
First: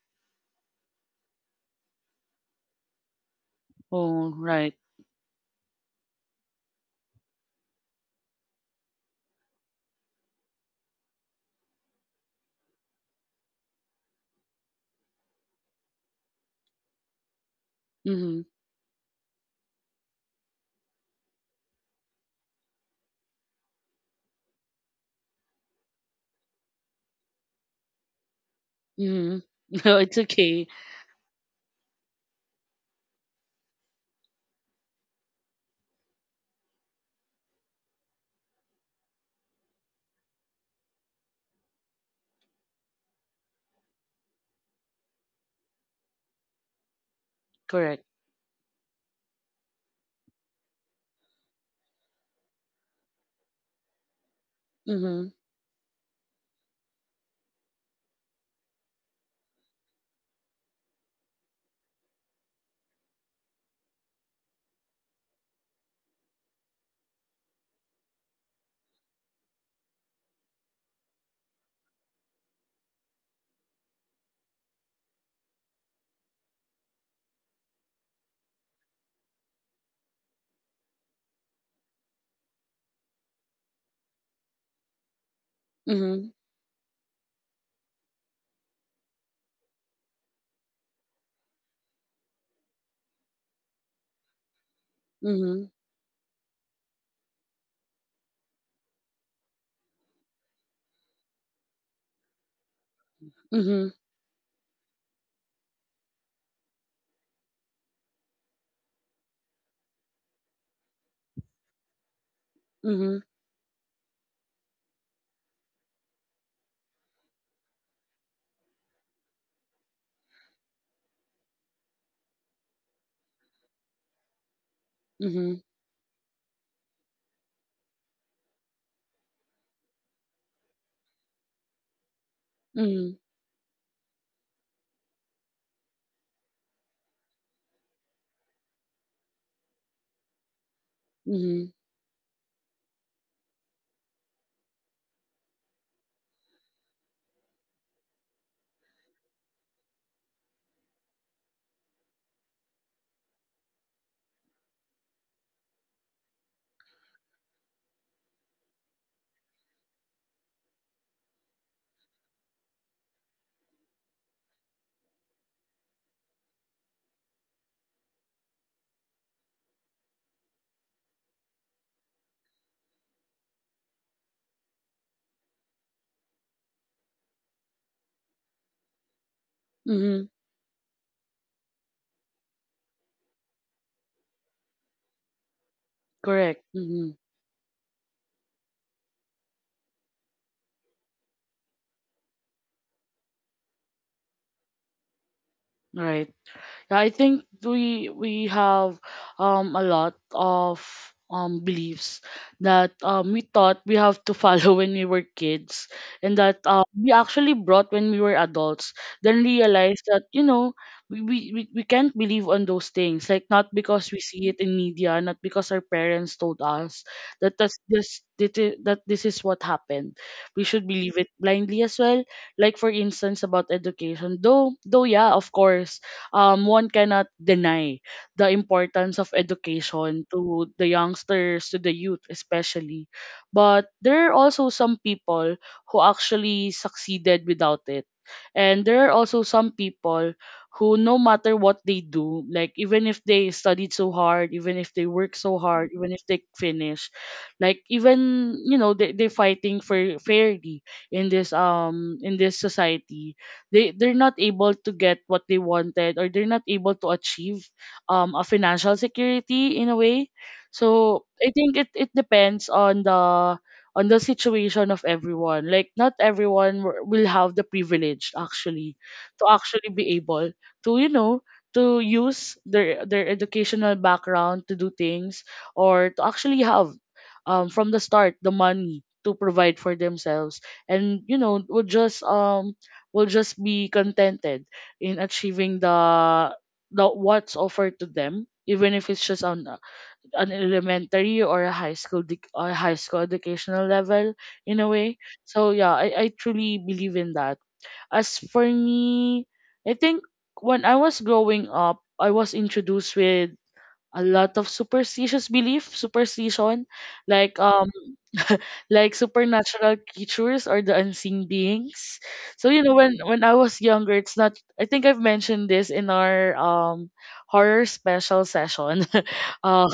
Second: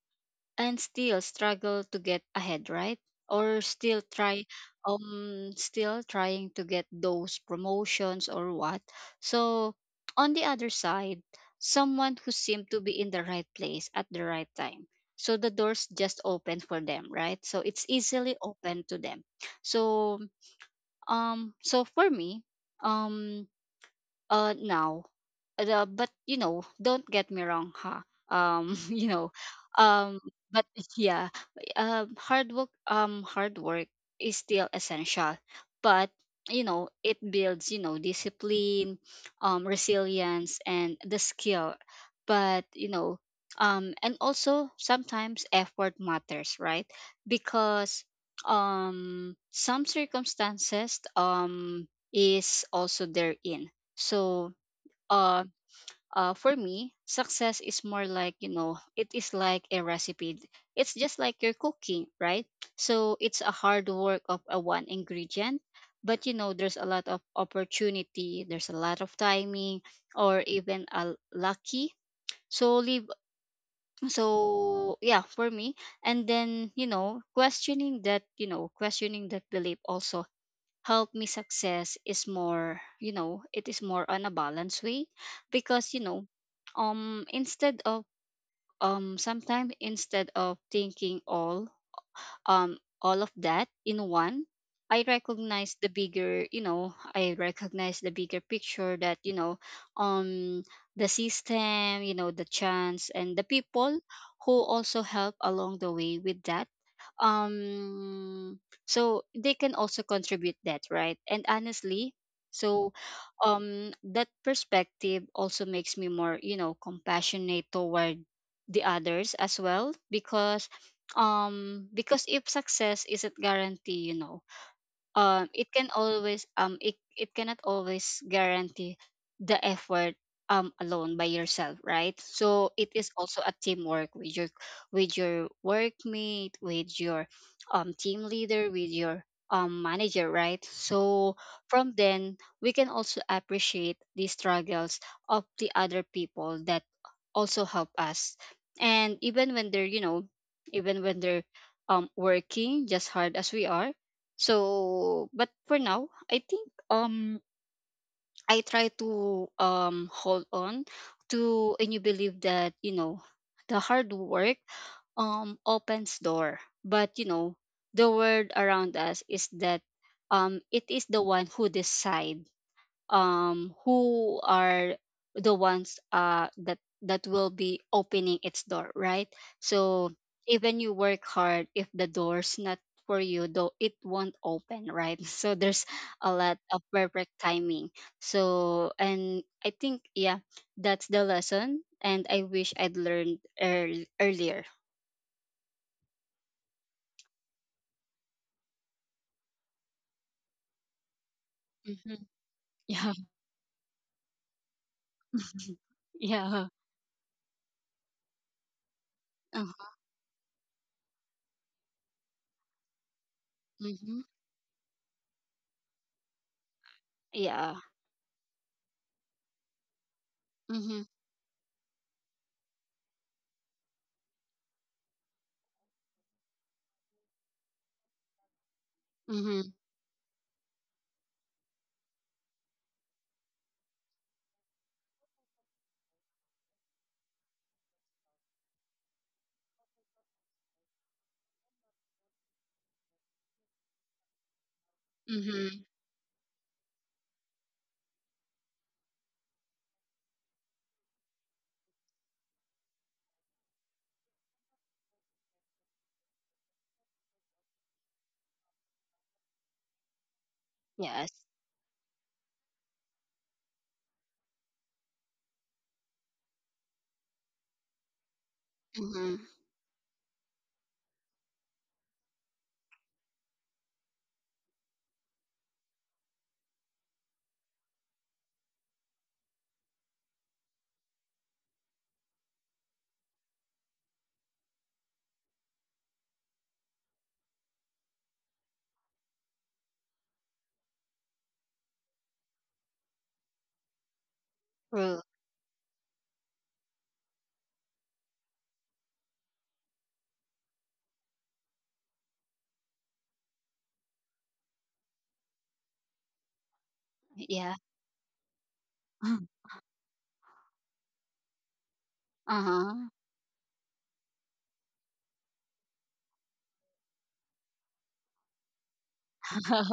Speaker 2: and still struggle to get ahead, right? Or still
Speaker 1: Oh,
Speaker 2: try
Speaker 1: right.
Speaker 2: still trying to get those promotions or what. So on the other side, someone who seemed to be in the right place at the right time, so the doors just open for them, right? So it's easily
Speaker 1: Mhm.
Speaker 2: open to them. So so for me, um, now, the, but you know don't get me wrong, huh? (laughs) You know,
Speaker 1: Mhm. (laughs) No,
Speaker 2: um
Speaker 1: it's
Speaker 2: but
Speaker 1: okay.
Speaker 2: (laughs) yeah, hard work is still essential, but You know it builds, discipline, resilience and the skill. But you know And also sometimes effort matters, right? Because
Speaker 1: Correct.
Speaker 2: some circumstances is also therein. So
Speaker 1: Mhm.
Speaker 2: uh, for me, success is more like, you know, it is like a recipe. It's just like you're cooking, right? So it's a hard work of a one ingredient, but, there's a lot of opportunity, there's a lot of timing, or even a lucky. So leave. So yeah, for me, and then, questioning that, questioning that belief also help me. Success is more, it is more on a balanced way, because
Speaker 1: Mhm.
Speaker 2: instead of sometimes instead of thinking all, all of that in one,
Speaker 1: Mhm.
Speaker 2: I recognize the bigger picture that, um the system, the chance and the
Speaker 1: Mhm.
Speaker 2: people who also help along the way with that. um so they can also contribute that, right? And honestly, so
Speaker 1: Mhm.
Speaker 2: that perspective also makes me more, compassionate toward the others as well, because if success isn't guaranteed,
Speaker 1: Mhm.
Speaker 2: it can always it cannot always guarantee the effort alone by yourself, right? So it is
Speaker 1: Mhm,
Speaker 2: also a teamwork with your, with your workmate, with your team leader, with your manager, right? So
Speaker 1: mhm,
Speaker 2: from then we can also appreciate the struggles of the other people that also help us, and even when they're, even when they're working just hard as we are. So but for now I think, I try to hold on to a new belief that, the hard work opens door, but the world around us is that, it is the one who decides who are the ones that will be opening its door, right? So
Speaker 1: mhm,
Speaker 2: even you work hard, if the door's not for you though, it won't open, right? (laughs) So there's a lot
Speaker 1: correct,
Speaker 2: of
Speaker 1: mhm,
Speaker 2: perfect timing. So and I think, yeah, that's the lesson and I wish I'd learned earlier.
Speaker 1: right. Yeah, I think we have a lot of
Speaker 2: Hmm.
Speaker 1: beliefs that
Speaker 2: Yeah.
Speaker 1: we thought we have to follow (laughs) when we were
Speaker 2: (laughs)
Speaker 1: kids, and that
Speaker 2: Yeah.
Speaker 1: we actually brought when we were adults, then
Speaker 2: Uh huh.
Speaker 1: realized that, you know, we can't believe on those things, like not because we see it in media, not because our parents told us that
Speaker 2: Yeah.
Speaker 1: that's this that I- that this is what happened, we should
Speaker 2: Mm-hmm.
Speaker 1: believe it blindly as well. Like, for instance, about education, though, yeah, of course, one cannot deny the importance of
Speaker 2: Mm-hmm.
Speaker 1: education to the youngsters, to the youth especially. But there are also some people who actually succeeded without it. And there are also some people who, no matter what they do, like even if they studied so hard, even if they work so
Speaker 2: Mm-hmm.
Speaker 1: hard, even if they finish, like, even, you know, they're fighting for fairly in this society, they're not able to get what they wanted, or they're not able to achieve a financial security in a way. So
Speaker 2: Yes.
Speaker 1: I think it depends on the situation of everyone. Like, not everyone will have the privilege, actually,
Speaker 2: Mm-hmm.
Speaker 1: to actually be able to, you know, to use their educational background to do things, or to actually have, from the start, the money to provide for themselves, and, you know, would just will just be contented in achieving the what's offered to them, even if it's just on an elementary or a high school educational level in a way. So yeah, I truly believe in that. As for me, I think when I was growing up, I was introduced with a lot of superstitious belief, superstition, like,
Speaker 2: Yeah.
Speaker 1: like
Speaker 2: (laughs)
Speaker 1: supernatural creatures or the unseen beings. So, you know,
Speaker 2: Uh-huh.
Speaker 1: when I was younger, it's not. I think I've mentioned this in our horror special session. (laughs) um,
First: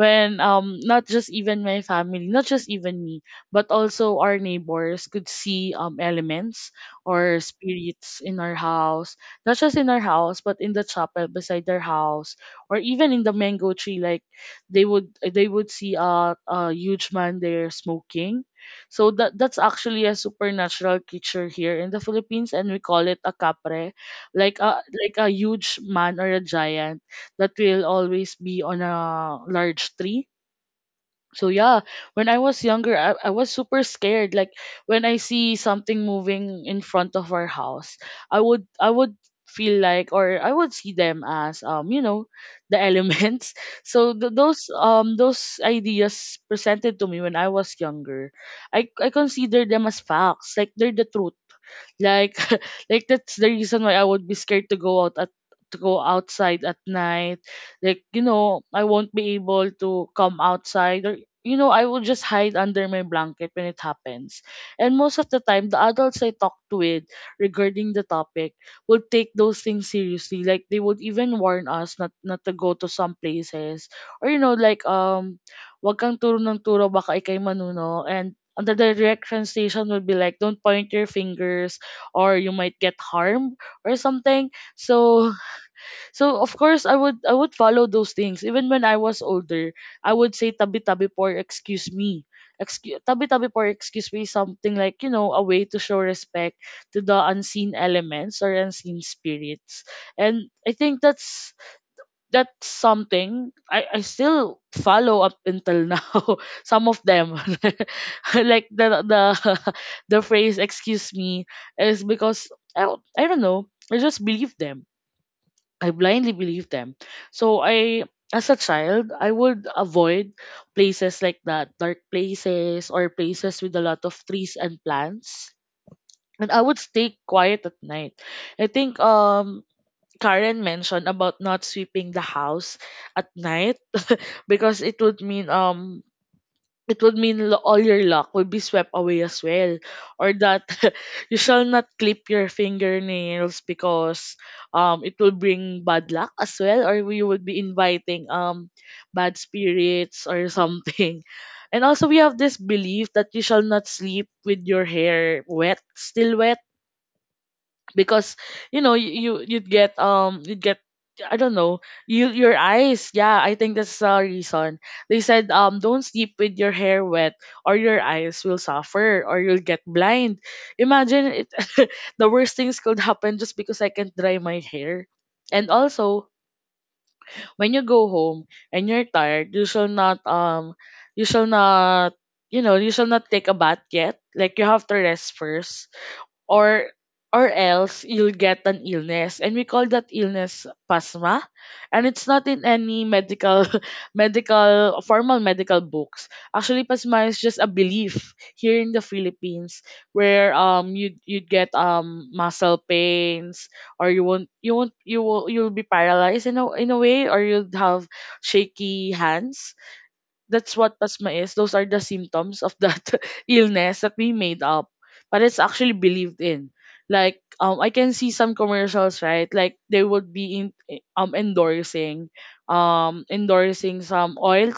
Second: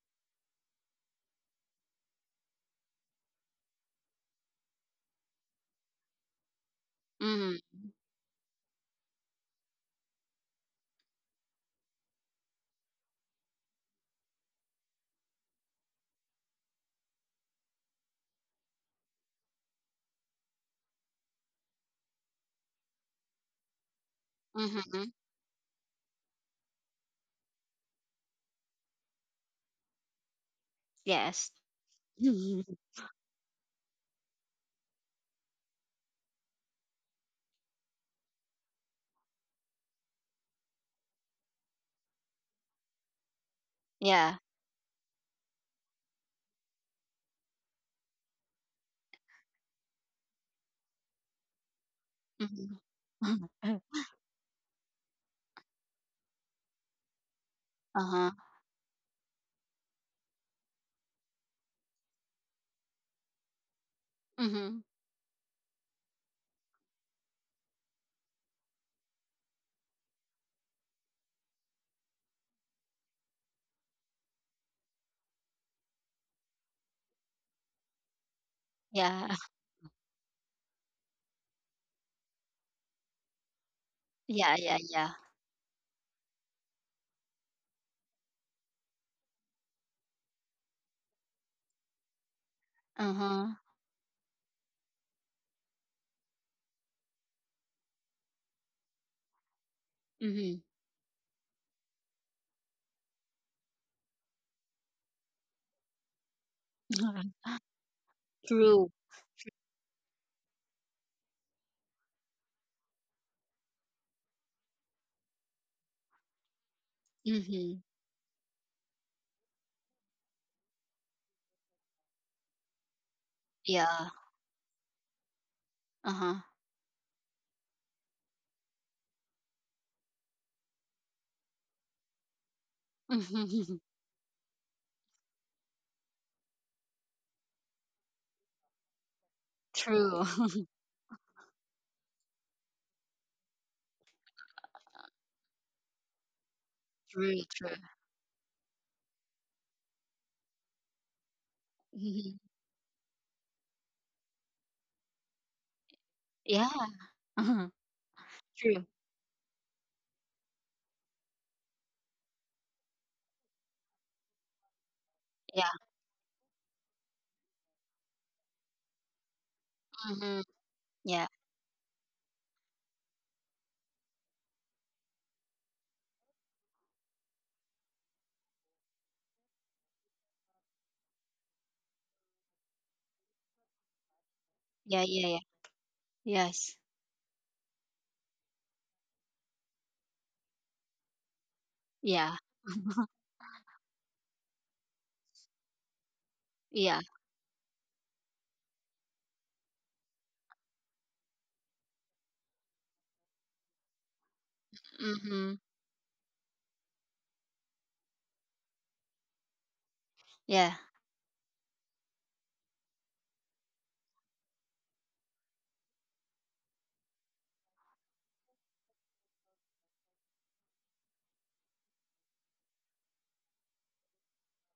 Speaker 1: when, not just even my family, not just even me, but also our neighbors could see elements or
Speaker 2: Mhm. Mhm.
Speaker 1: spirits in our house, not just in our house, but in the chapel beside their house, or even in the mango tree. Like they would see a huge man there smoking. So that's actually a supernatural creature here in the Philippines, and we call it a capre, like a
Speaker 2: (laughs)
Speaker 1: like a huge man or a giant that will always be on a large tree. So
Speaker 2: Yes.
Speaker 1: yeah, when I
Speaker 2: (laughs)
Speaker 1: was younger, I was super scared. Like, when I see something moving in front of our house, I would feel like, or I would see them as, you know, the elements. (laughs) So th-
Speaker 2: Yeah.
Speaker 1: those um those ideas presented to me when I was younger, I consider them as facts. Like, they're the truth. Like, (laughs)
Speaker 2: Mhm.
Speaker 1: like that's the reason why
Speaker 2: (laughs)
Speaker 1: I would be scared to go outside at night. Like, you
Speaker 2: Uh-huh.
Speaker 1: know, I won't be able to come outside, or, you know, I will just hide under my blanket when it happens.
Speaker 2: Mhm.
Speaker 1: And most of the time, the adults I talked with regarding the topic would take those things seriously. Like, they would even warn us not to go to some places. Or, you know, like, wag kang turo ng turo baka ikay manuno, and the direct
Speaker 2: Yeah. (laughs)
Speaker 1: translation would be like, don't point your fingers, or you might get harmed or something.
Speaker 2: Yeah, yeah, yeah.
Speaker 1: So, of course, I would follow those things even when I was older. I would say tabi tabi por, excuse me. Excuse Tabi tabi
Speaker 2: Uh-huh.
Speaker 1: por, excuse me, something like, you know, a way to show respect to the unseen elements or unseen spirits. And
Speaker 2: Mhm.
Speaker 1: I think that's something I still follow up until now. (laughs) Some of them.
Speaker 2: (laughs)
Speaker 1: (laughs) (laughs) Like
Speaker 2: True.
Speaker 1: the (laughs) the phrase "excuse me" is because I don't know. I just believe them. I blindly believe them. So
Speaker 2: Mhm.
Speaker 1: I, as a child, I would avoid places like that, dark places or places with a lot
Speaker 2: Yeah.
Speaker 1: of trees and plants.
Speaker 2: Uh-huh.
Speaker 1: And I would stay quiet at night. I think Karen mentioned about not sweeping the house at night,
Speaker 2: (laughs)
Speaker 1: because it would mean all your luck will be swept away as well.
Speaker 2: True.
Speaker 1: Or
Speaker 2: (laughs)
Speaker 1: that, (laughs) you shall not clip your fingernails, because it will bring bad luck as well, or you
Speaker 2: True,
Speaker 1: would be
Speaker 2: true.
Speaker 1: inviting bad spirits or something. (laughs) And also, we have
Speaker 2: Mhm.
Speaker 1: this belief that you shall not sleep with your hair wet, still wet,
Speaker 2: Yeah. Uh-huh.
Speaker 1: because, you
Speaker 2: True.
Speaker 1: know, you'd get, I don't know, your eyes. Yeah, I think that's the reason they said,
Speaker 2: Yeah.
Speaker 1: don't sleep with your hair wet, or your eyes will suffer, or you'll get blind.
Speaker 2: Mhm. Yeah.
Speaker 1: Imagine it. (laughs) The worst things could happen just because I can't dry my hair. And also, when you go home and you're tired, you shall not you shall not take a bath yet. Like, you have to
Speaker 2: Yeah, yeah,
Speaker 1: rest
Speaker 2: yeah.
Speaker 1: first,
Speaker 2: Yes.
Speaker 1: or or else you'll get an illness, and we call that illness pasma. And it's
Speaker 2: Yeah.
Speaker 1: not in any medical (laughs) medical formal medical books. Actually,
Speaker 2: Yeah.
Speaker 1: pasma is just a belief here in the Philippines, where, you'd get muscle pains, or you won't you won't you will
Speaker 2: Mhm.
Speaker 1: you'll be paralyzed in a way, or you'll have shaky hands.
Speaker 2: Yeah.
Speaker 1: That's what asthma is. Those are the symptoms of that (laughs) illness that we made up, but it's actually believed in. Like, I can see some commercials, right? Like, they would be endorsing some oil,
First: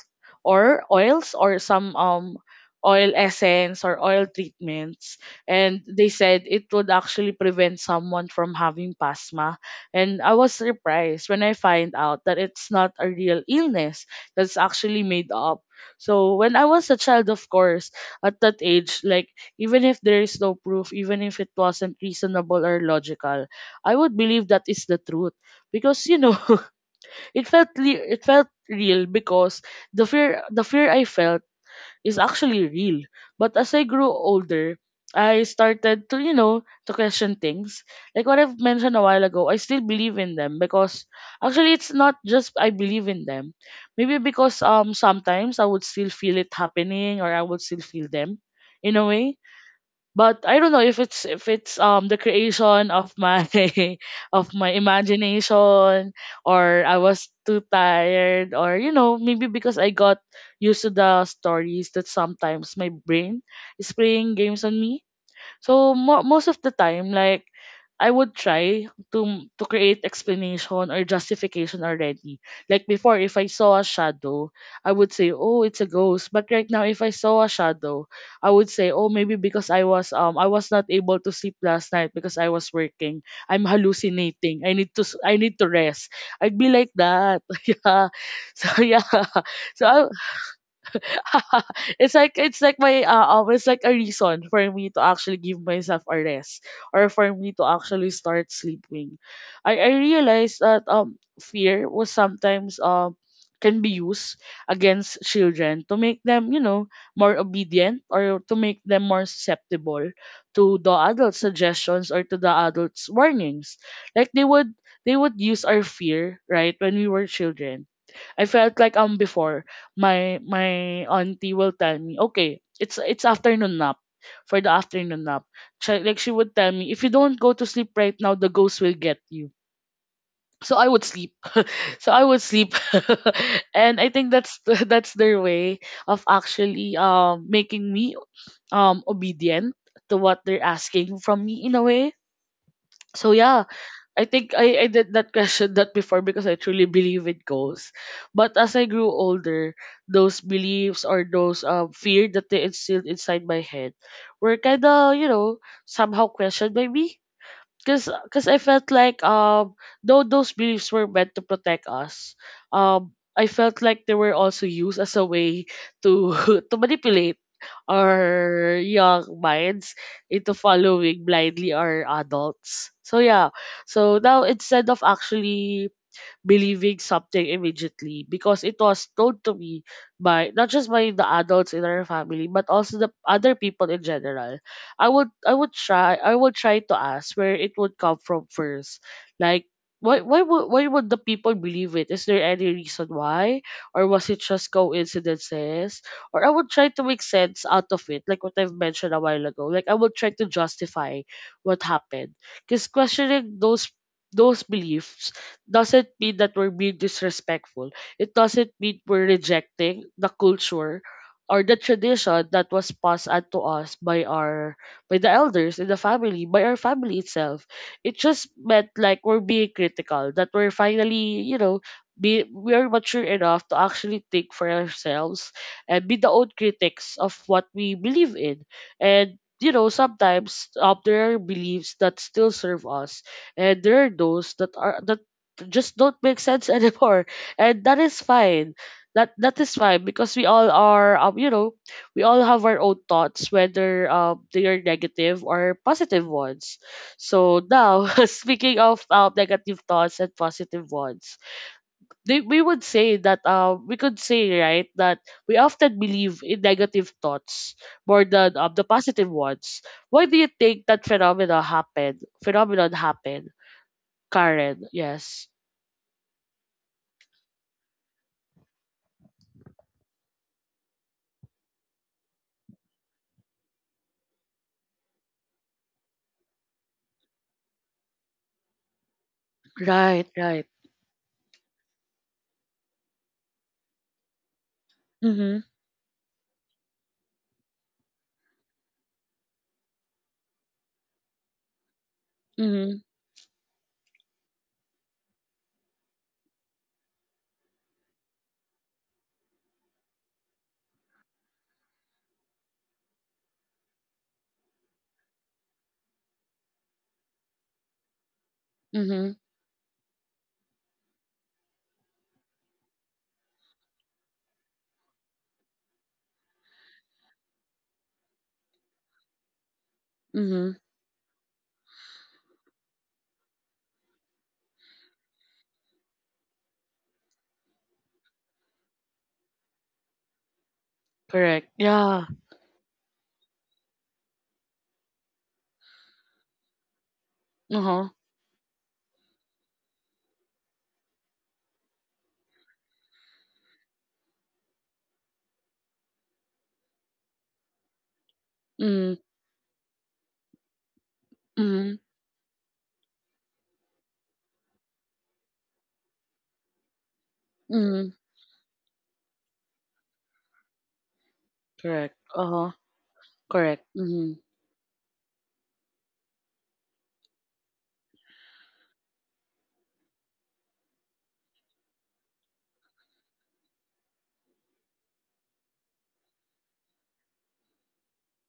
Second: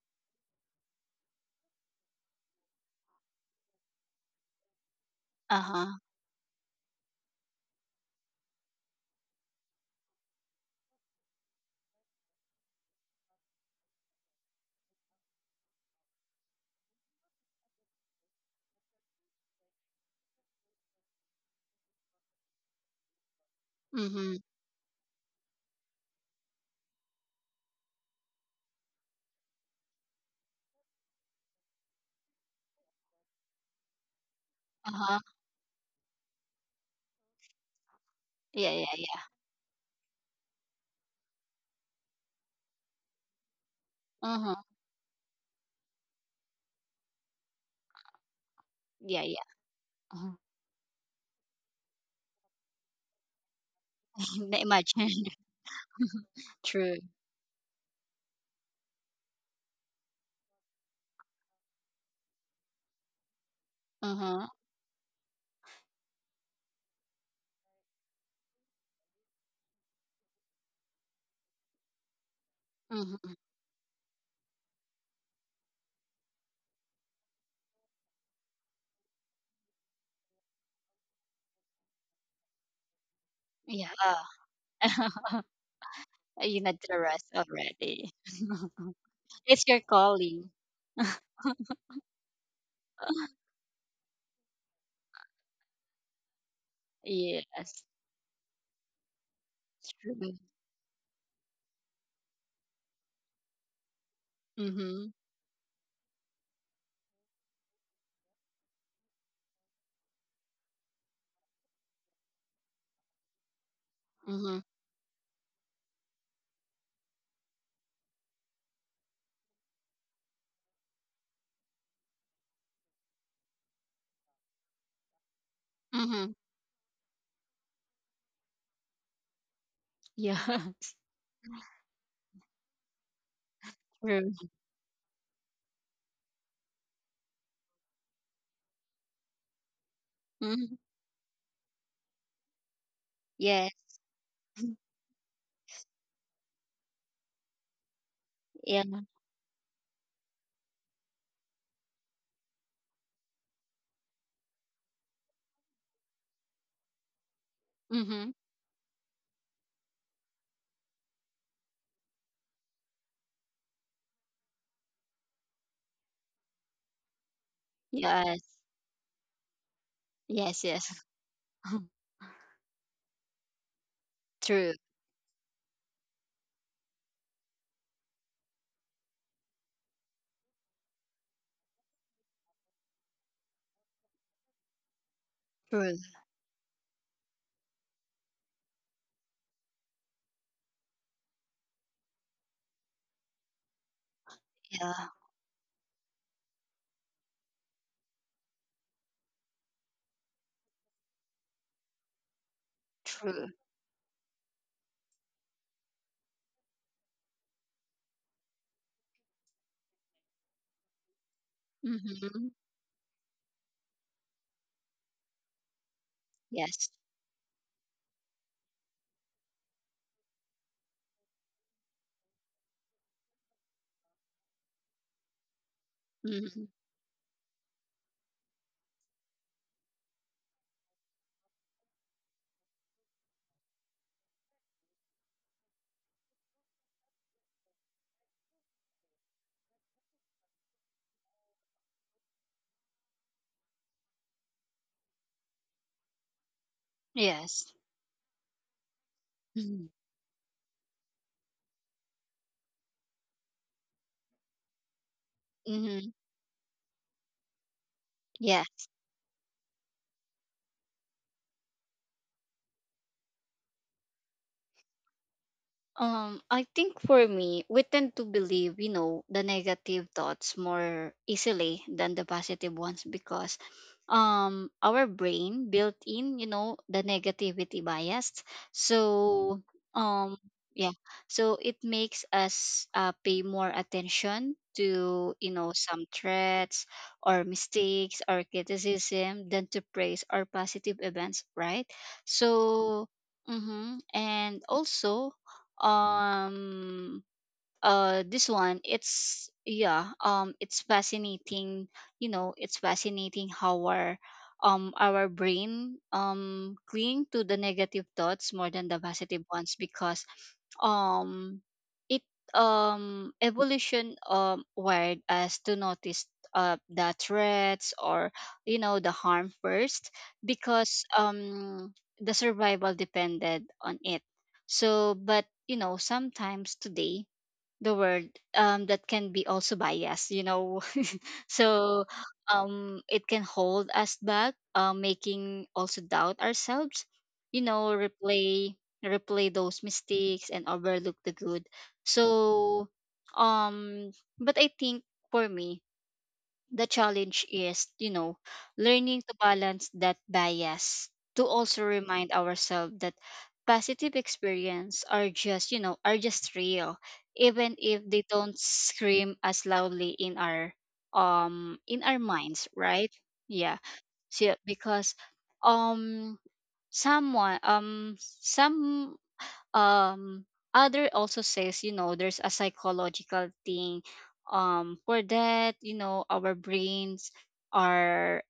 Speaker 1: or oils, or some oil essence or oil treatments, and
Speaker 2: Uh-huh.
Speaker 1: they said it would actually prevent someone from having pasma. And I was surprised when I find out that it's not a real illness, that's actually made up. So when I was a child, of course, at that age, like, even if there is no proof, even if it wasn't reasonable or logical, I would
Speaker 2: Mhm.
Speaker 1: believe that is the truth, because, you know, (laughs) it felt real, because the fear I felt is actually real. But as I grew older,
Speaker 2: Uh-huh.
Speaker 1: I started to, you know, to question things. Like what I've
Speaker 2: Yeah, yeah,
Speaker 1: mentioned a
Speaker 2: yeah.
Speaker 1: while ago, I still believe in them, because actually it's not just I believe in them. Maybe
Speaker 2: Uh-huh.
Speaker 1: because sometimes I would still feel it happening, or I would still feel them in a
Speaker 2: Yeah,
Speaker 1: way.
Speaker 2: yeah. Uh-huh.
Speaker 1: But I don't know if it's, if it's the creation of my (laughs) of
Speaker 2: (laughs)
Speaker 1: my
Speaker 2: Imagine. (laughs)
Speaker 1: imagination, or I
Speaker 2: True.
Speaker 1: was too tired, or, you know, maybe because I got used to the stories that sometimes my brain is playing
Speaker 2: Uh-huh.
Speaker 1: games on me. So most of the time, like, I would try to to create explanation or justification already. Like before,
Speaker 2: Mm-hmm.
Speaker 1: if I saw a shadow, I would say, "Oh, it's a ghost." But right now, if I saw a shadow, I would say, "Oh, maybe because I was not able to sleep last night, because I was working. I'm
Speaker 2: Yeah.
Speaker 1: hallucinating. I need to s- I
Speaker 2: (laughs)
Speaker 1: need to rest." I'd
Speaker 2: You
Speaker 1: be
Speaker 2: had
Speaker 1: like
Speaker 2: the rest
Speaker 1: that. (laughs) Yeah.
Speaker 2: already.
Speaker 1: So
Speaker 2: (laughs)
Speaker 1: yeah. (laughs)
Speaker 2: It's your
Speaker 1: So I,
Speaker 2: calling.
Speaker 1: (laughs) it's like my
Speaker 2: (laughs)
Speaker 1: always like a reason for me to actually give myself a rest, or for me to
Speaker 2: Yes.
Speaker 1: actually start sleeping. I
Speaker 2: True.
Speaker 1: realized that fear was sometimes can be used
Speaker 2: Mm-hmm.
Speaker 1: against children, to make them, you know, more obedient, or to make them more susceptible to the adult suggestions or to the adults warnings. Like, they
Speaker 2: Mm-hmm.
Speaker 1: would they would use our fear, right, when we were children. I felt like, before, my auntie will tell me, okay, it's afternoon nap. For the afternoon nap, she, like, she
Speaker 2: Mm-hmm.
Speaker 1: would tell me, if you don't go to sleep right now, the ghost will get you. So I
Speaker 2: Yes.
Speaker 1: would sleep. So I would sleep, (laughs) and
Speaker 2: (laughs)
Speaker 1: I
Speaker 2: True.
Speaker 1: think that's (laughs) that's their way of actually making me obedient to what they're
Speaker 2: Mm-hmm.
Speaker 1: asking from me in a way. So yeah,
Speaker 2: Yes.
Speaker 1: I think I did that question that before, because I truly believe in ghosts. But as I
Speaker 2: Yeah.
Speaker 1: grew older, those beliefs or those fear that they instilled inside my head were kind of, you know, somehow questioned by me because
Speaker 2: Mm-hmm.
Speaker 1: because I felt like though those beliefs were meant to protect us, I felt like they were also used as a way to (laughs) to manipulate
Speaker 2: Yes.
Speaker 1: our young minds into
Speaker 2: Yes, yes.
Speaker 1: following blindly
Speaker 2: (laughs)
Speaker 1: our adults. So yeah, so now
Speaker 2: True.
Speaker 1: instead of actually believing something immediately because it was told to me by not just by the adults in our family but also the other people in general. I would I would
Speaker 2: True.
Speaker 1: try I would try to ask where it would come from first. Like why would the people believe it? Is there any reason why? Or was it just
Speaker 2: Yeah.
Speaker 1: coincidences? Or I would try to make sense out of it, like what I've mentioned a while ago. Like I would try to justify what happened. Because
Speaker 2: True.
Speaker 1: questioning those beliefs doesn't mean that we're being disrespectful. It doesn't mean we're rejecting the culture or the
Speaker 2: Mm-hmm.
Speaker 1: tradition that was passed on to us by our by the elders in the family, by our
Speaker 2: Yes.
Speaker 1: family itself. It just meant like we're being critical, that we're finally, you know, be we are mature enough to actually think for ourselves and be the own
Speaker 2: Mm-hmm.
Speaker 1: critics of what we believe in. And you know, sometimes there are beliefs that still serve us, and there are those that just don't make sense (laughs) anymore and that is fine that is fine because we all are you know we all have our own thoughts whether they are negative or positive ones. So
Speaker 2: Yes.
Speaker 1: now, (laughs) speaking of negative
Speaker 2: Mm-hmm.
Speaker 1: thoughts and positive ones, we would say that we could say, right, that we often
Speaker 2: Mm-hmm.
Speaker 1: believe in negative thoughts more than
Speaker 2: Yeah.
Speaker 1: the positive ones. Why do you think that phenomena happened phenomenon happened, Karen? Yes.
Speaker 2: I think for me, we tend to believe, the negative thoughts more easily than the positive ones, because our brain built in, the negativity bias. So
Speaker 1: Right,
Speaker 2: um
Speaker 1: right.
Speaker 2: yeah. So it makes us pay more attention to,
Speaker 1: Mhm,
Speaker 2: some threats or mistakes or criticism, than to praise or positive events, right?
Speaker 1: mhm,
Speaker 2: So Mm-hmm. And also, um, this one, it's, yeah, it's fascinating, it's fascinating how our, our brain cling to the negative thoughts more than the
Speaker 1: mhm,
Speaker 2: positive ones, because um it evolution wired us to notice the threats, or, the harm first,
Speaker 1: mhm,
Speaker 2: because the survival depended on it. So but sometimes today, the word, that can be also biased, you know. (laughs)
Speaker 1: correct.
Speaker 2: So
Speaker 1: Yeah.
Speaker 2: it can hold us back, making also doubt ourselves, you know,
Speaker 1: Uh-huh.
Speaker 2: replay those mistakes and overlook the good. So, um, but I think for me, the challenge is, you know,
Speaker 1: Mhm,
Speaker 2: learning to balance that bias, to also
Speaker 1: mhm,
Speaker 2: remind ourselves that positive experience are just, you know, are just real, even if
Speaker 1: mhm,
Speaker 2: they don't scream as loudly in our, in
Speaker 1: correct.
Speaker 2: our minds,
Speaker 1: Uh-huh.
Speaker 2: right? Yeah.
Speaker 1: Correct. Mhm,
Speaker 2: So because um someone some um other also says, you know, there's a psychological thing for that, you know, our brains are,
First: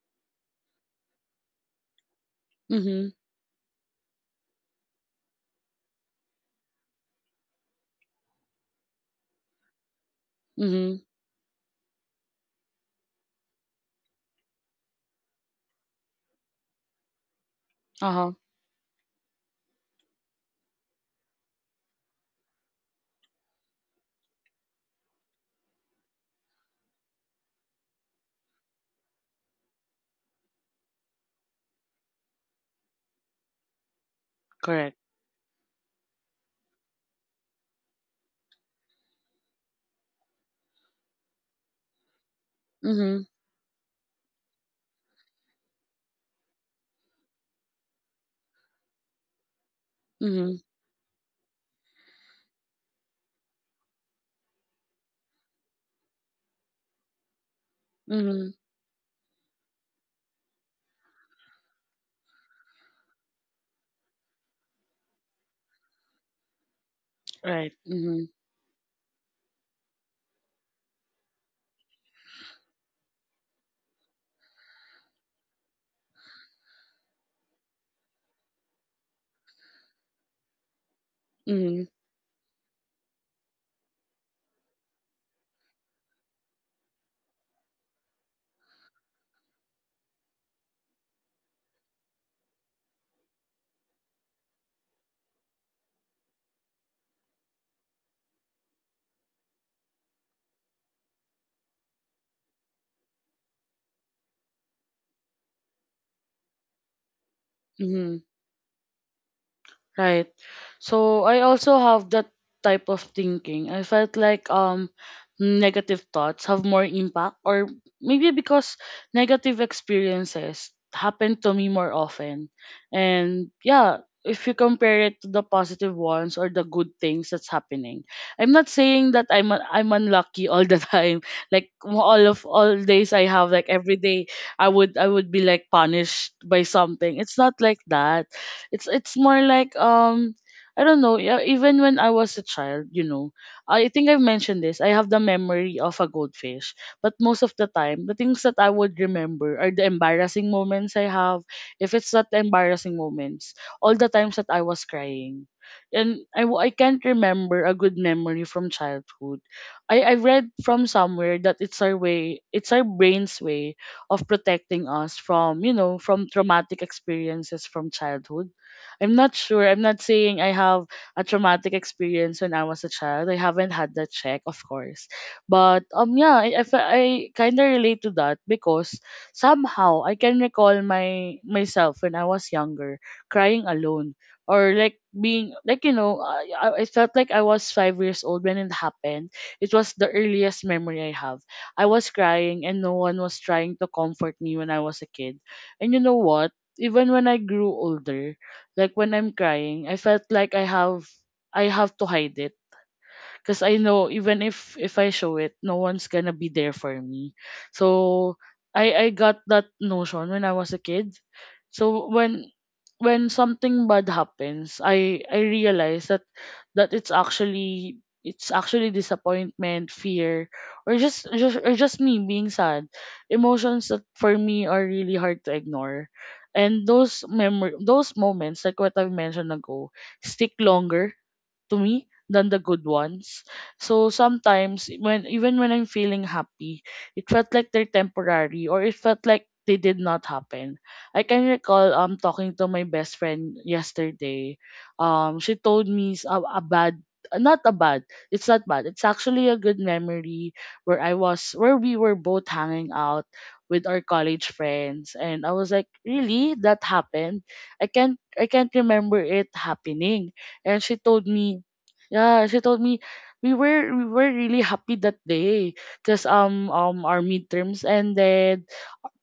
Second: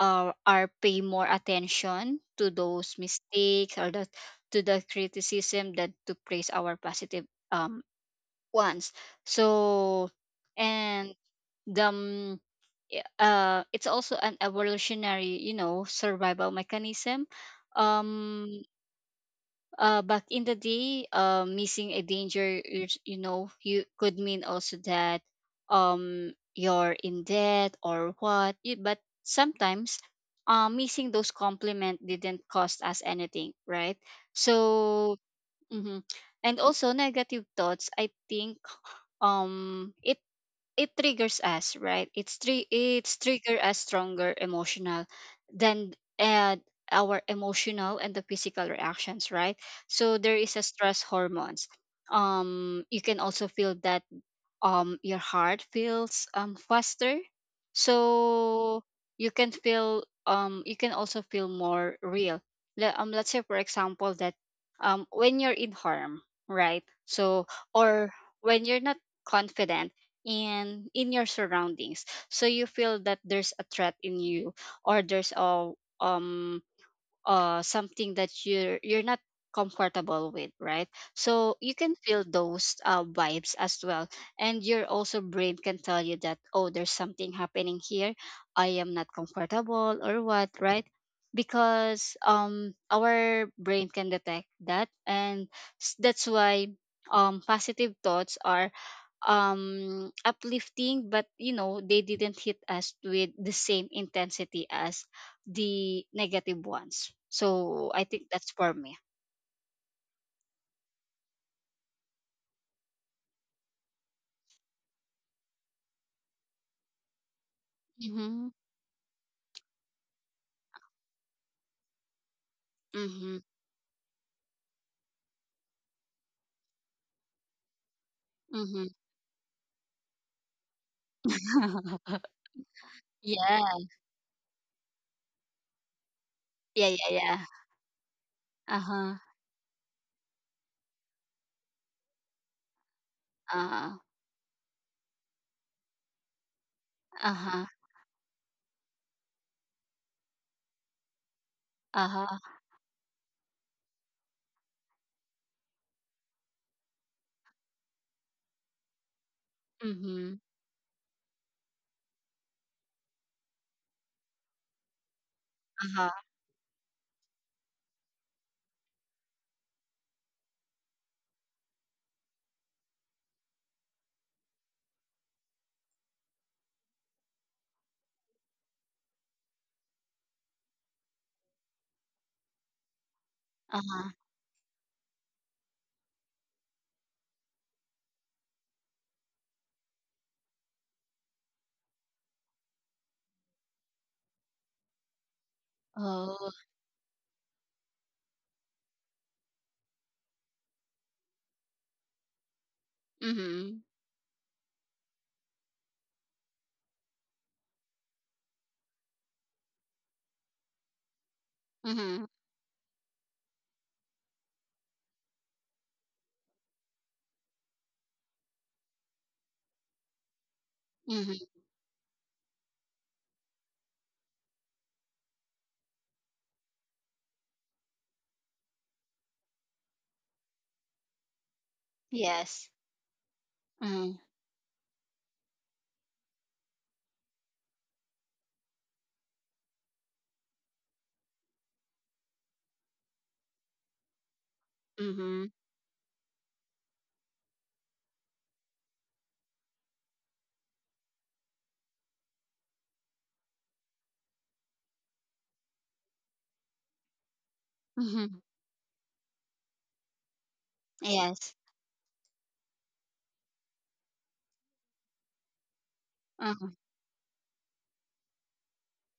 Speaker 2: are pay more attention to those
Speaker 1: mhm,
Speaker 2: mistakes, or the, to the criticism than to praise our positive um ones. So
Speaker 1: mhm,
Speaker 2: and the, it's also an evolutionary, you know, survival mechanism.
Speaker 1: uh-huh.
Speaker 2: um Back in the day, missing a danger, you know you could mean also that you're in debt or what you, but sometimes missing those compliment didn't cost us anything, right?
Speaker 1: Correct.
Speaker 2: So Mhm. And also negative thoughts I think, it, it triggers us, right? It's
Speaker 1: Mhm,
Speaker 2: trigger us stronger emotional than, our emotional and the physical reactions, right? So there is
Speaker 1: mhm,
Speaker 2: a stress hormones. You can also feel that, your heart feels faster.
Speaker 1: mhm,
Speaker 2: So you can feel, you can also feel more real. Let's say for example that, when you're in harm, right? So
Speaker 1: right.
Speaker 2: or
Speaker 1: Mhm,
Speaker 2: when you're not confident in your surroundings, so you feel that there's a threat in you, or there's a, um something that you're not comfortable with, right? So you
Speaker 1: mhm,
Speaker 2: can feel those, vibes as well, and your also brain can tell you that, oh, there's something happening here. I am not comfortable or what, right? Because our brain can detect that, and that's why positive thoughts are uplifting, but you know they didn't hit us with the same intensity as the negative ones. So I
Speaker 1: mhm.
Speaker 2: think that's for me.
Speaker 1: Right. So I also have that type of thinking. I felt like negative thoughts have more impact, or maybe
Speaker 2: Mm-hmm.
Speaker 1: because negative experiences happen to me more often.
Speaker 2: Mm-hmm.
Speaker 1: And yeah, if you compare it to the positive ones or the good things that's happening. I'm not
Speaker 2: Mm-hmm.
Speaker 1: saying that I'm unlucky all the (laughs) time. Like all
Speaker 2: (laughs)
Speaker 1: of all days I have
Speaker 2: Yeah.
Speaker 1: like every day I would be like punished by
Speaker 2: Yeah. Yeah.
Speaker 1: something. It's
Speaker 2: Yeah.
Speaker 1: not like that,
Speaker 2: Uh huh.
Speaker 1: it's more like I don't know, yeah, even when I was a child, you know,
Speaker 2: Uh
Speaker 1: I
Speaker 2: huh.
Speaker 1: think I've mentioned this. I have the memory of a goldfish, but
Speaker 2: Uh
Speaker 1: most of
Speaker 2: huh.
Speaker 1: the time, the things that I would remember are the embarrassing moments I have. If
Speaker 2: Uh
Speaker 1: it's not the
Speaker 2: huh.
Speaker 1: embarrassing moments, all the times that I was crying. And I can't remember a good memory from childhood. I
Speaker 2: Mm-hmm.
Speaker 1: read from somewhere that it's our way, it's our brain's way of protecting us from, you
Speaker 2: Uh
Speaker 1: know,
Speaker 2: huh.
Speaker 1: from traumatic experiences from childhood. I'm not sure. I'm not saying I have a traumatic experience when I was a child. I haven't had that check, of course. But yeah, I kind of relate to that because somehow I can recall my myself when I was younger crying
Speaker 2: Uh huh.
Speaker 1: alone, or like being like, you know, I felt like I was 5 years old when it happened. It was the earliest memory I have. I was crying and no one was trying to comfort me when I was a kid. And you know
Speaker 2: Oh.
Speaker 1: what? Even when I grew older, like when I'm crying, I felt like I have to hide it because I
Speaker 2: Mm-hmm.
Speaker 1: know even if I show it, no one's gonna be there for me. So I got that notion when I was a kid. So
Speaker 2: Mm-hmm.
Speaker 1: when something bad happens, I realize that it's actually disappointment, fear, or
Speaker 2: Mm-hmm.
Speaker 1: just me being sad. Emotions that for me are really hard to ignore. And those moments, like what I've mentioned ago, stick longer to me than the
Speaker 2: Yes.
Speaker 1: good ones. So
Speaker 2: Mm-hmm.
Speaker 1: sometimes when even when I'm feeling happy, it felt like they're temporary or it felt like they did not happen. I can recall talking to my best friend yesterday.
Speaker 2: Mm-hmm.
Speaker 1: She told me s- a bad, not a bad, it's not bad, it's actually a good memory where I was where we were both hanging out with our college friends, and I was like, really, that happened?
Speaker 2: Mm-hmm.
Speaker 1: I can't remember it happening. And she told
Speaker 2: Yes.
Speaker 1: me, yeah, she told me we were really happy that day because um
Speaker 2: Uh-huh.
Speaker 1: um our midterms ended.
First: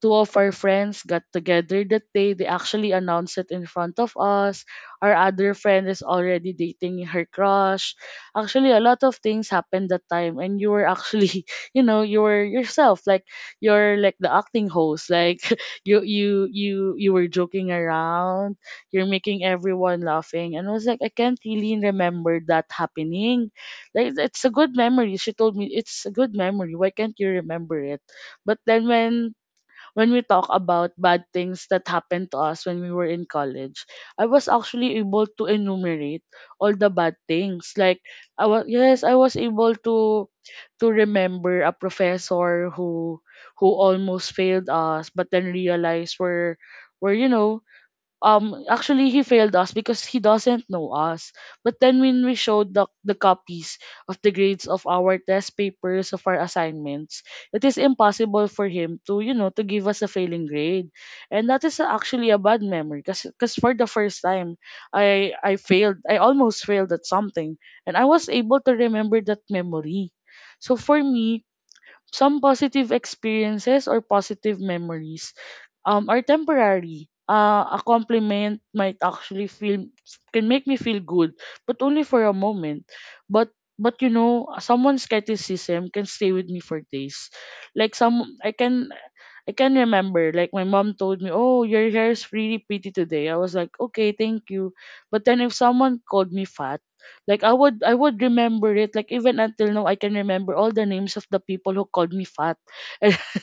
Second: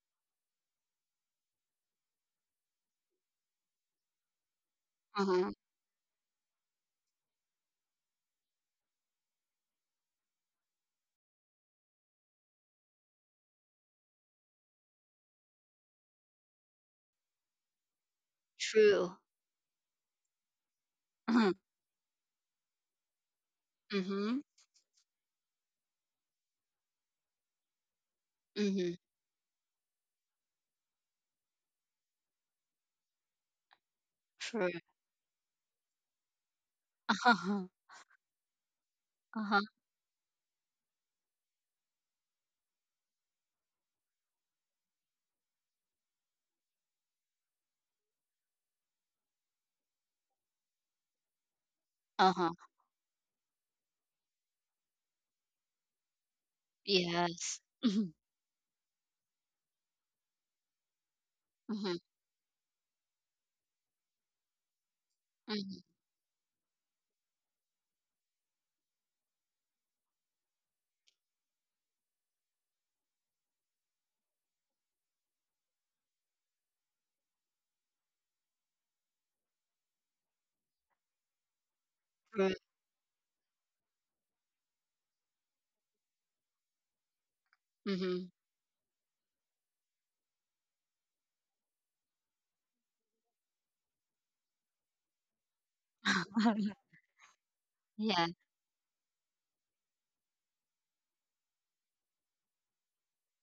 Speaker 1: Two of our friends got together that day. They actually announced it in front of us. Our
Speaker 2: Uh-huh.
Speaker 1: other friend is already dating her crush. Actually, a lot of things happened that time, and you were actually, (laughs) you know, you were yourself. Like you're like the acting host. Like (laughs) you were joking around, you're
Speaker 2: True.
Speaker 1: making everyone laughing. And I was like, I can't
Speaker 2: Uh-huh.
Speaker 1: really remember that happening. Like
Speaker 2: Mm-hmm.
Speaker 1: it's a good memory. She told me it's a good memory. Why can't you remember it? But then
Speaker 2: Mm-hmm.
Speaker 1: when we talk about bad things that happened to us when we were in college, I was
Speaker 2: True.
Speaker 1: actually able to enumerate all the bad
Speaker 2: Uh-huh. Uh-huh.
Speaker 1: things. Like I was
Speaker 2: Uh-huh.
Speaker 1: able to remember a professor who almost failed us but then realized we're you know actually he failed us because he doesn't know us, but then when we
Speaker 2: Uh-huh.
Speaker 1: showed the copies of the grades of our test papers, of our assignments,
Speaker 2: Yes.
Speaker 1: it is
Speaker 2: Mm-hmm.
Speaker 1: impossible for him to you know to give us a failing grade. And that is
Speaker 2: Mm-hmm.
Speaker 1: actually a bad memory because for the first time
Speaker 2: Mm-hmm.
Speaker 1: I almost failed at something, and I was able to remember that memory. So for me, some positive experiences or positive memories are temporary. A compliment might actually feel can make me feel good, but only for a
Speaker 2: True.
Speaker 1: moment. But you know, someone's criticism can stay with me for days. Like
Speaker 2: Mm-hmm.
Speaker 1: I can remember, like my mom told me, "Oh, your hair is really pretty today." I was like, "Okay, thank you." But then if someone called me fat,
Speaker 2: (laughs)
Speaker 1: like I would
Speaker 2: Yeah.
Speaker 1: remember it. Like even until now, I can remember all the names of the people who called me fat,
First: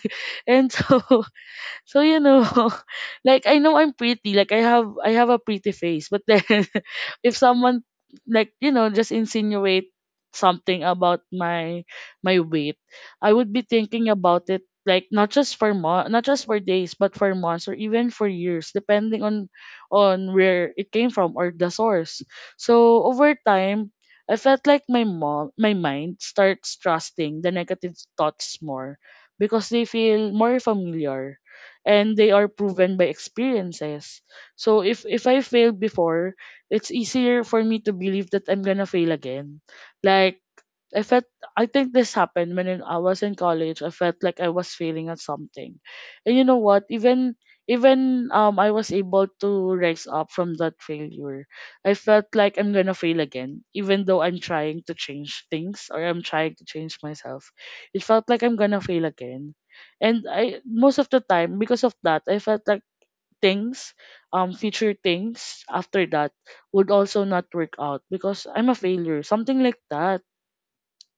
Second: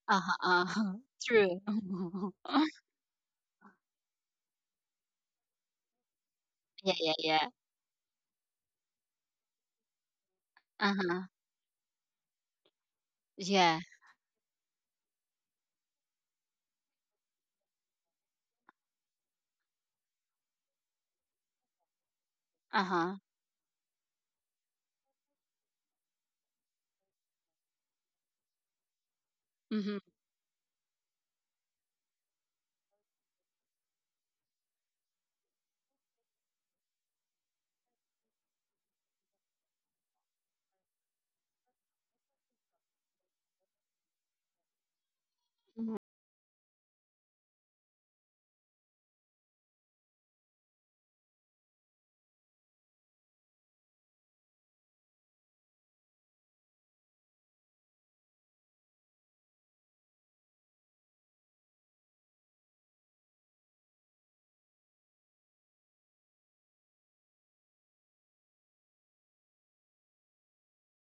Speaker 2: Uh-huh.
Speaker 1: (laughs) and
Speaker 2: Uh-huh.
Speaker 1: so
Speaker 2: True.
Speaker 1: so you know,
Speaker 2: (laughs)
Speaker 1: (laughs) like I know I'm pretty, like I have a pretty face, but then
Speaker 2: Yeah, yeah,
Speaker 1: (laughs) if
Speaker 2: yeah.
Speaker 1: someone like you know just insinuate something about
Speaker 2: Uh-huh.
Speaker 1: my weight, I would be
Speaker 2: Yeah.
Speaker 1: thinking about it like not just for not just for days, but for months or even for years, depending on where it came from or the source. So
Speaker 2: Uh-huh.
Speaker 1: over time, I felt like my mind starts trusting the negative thoughts more because they
Speaker 2: Mm-hmm.
Speaker 1: feel more familiar and they are proven by experiences. So if I failed before, it's easier for me to believe that I'm gonna fail again. Like I felt, I think this happened when I was in college. I felt like I was failing at something.
Speaker 2: Mm-hmm.
Speaker 1: And you know what? Even even I was able to rise up from that failure. I felt like I'm gonna fail again, even though I'm trying to change things or I'm trying to change myself. It felt like I'm gonna fail again. And I most of the time because of that I felt like things, future things after that would also not work out because I'm a failure. Something like that.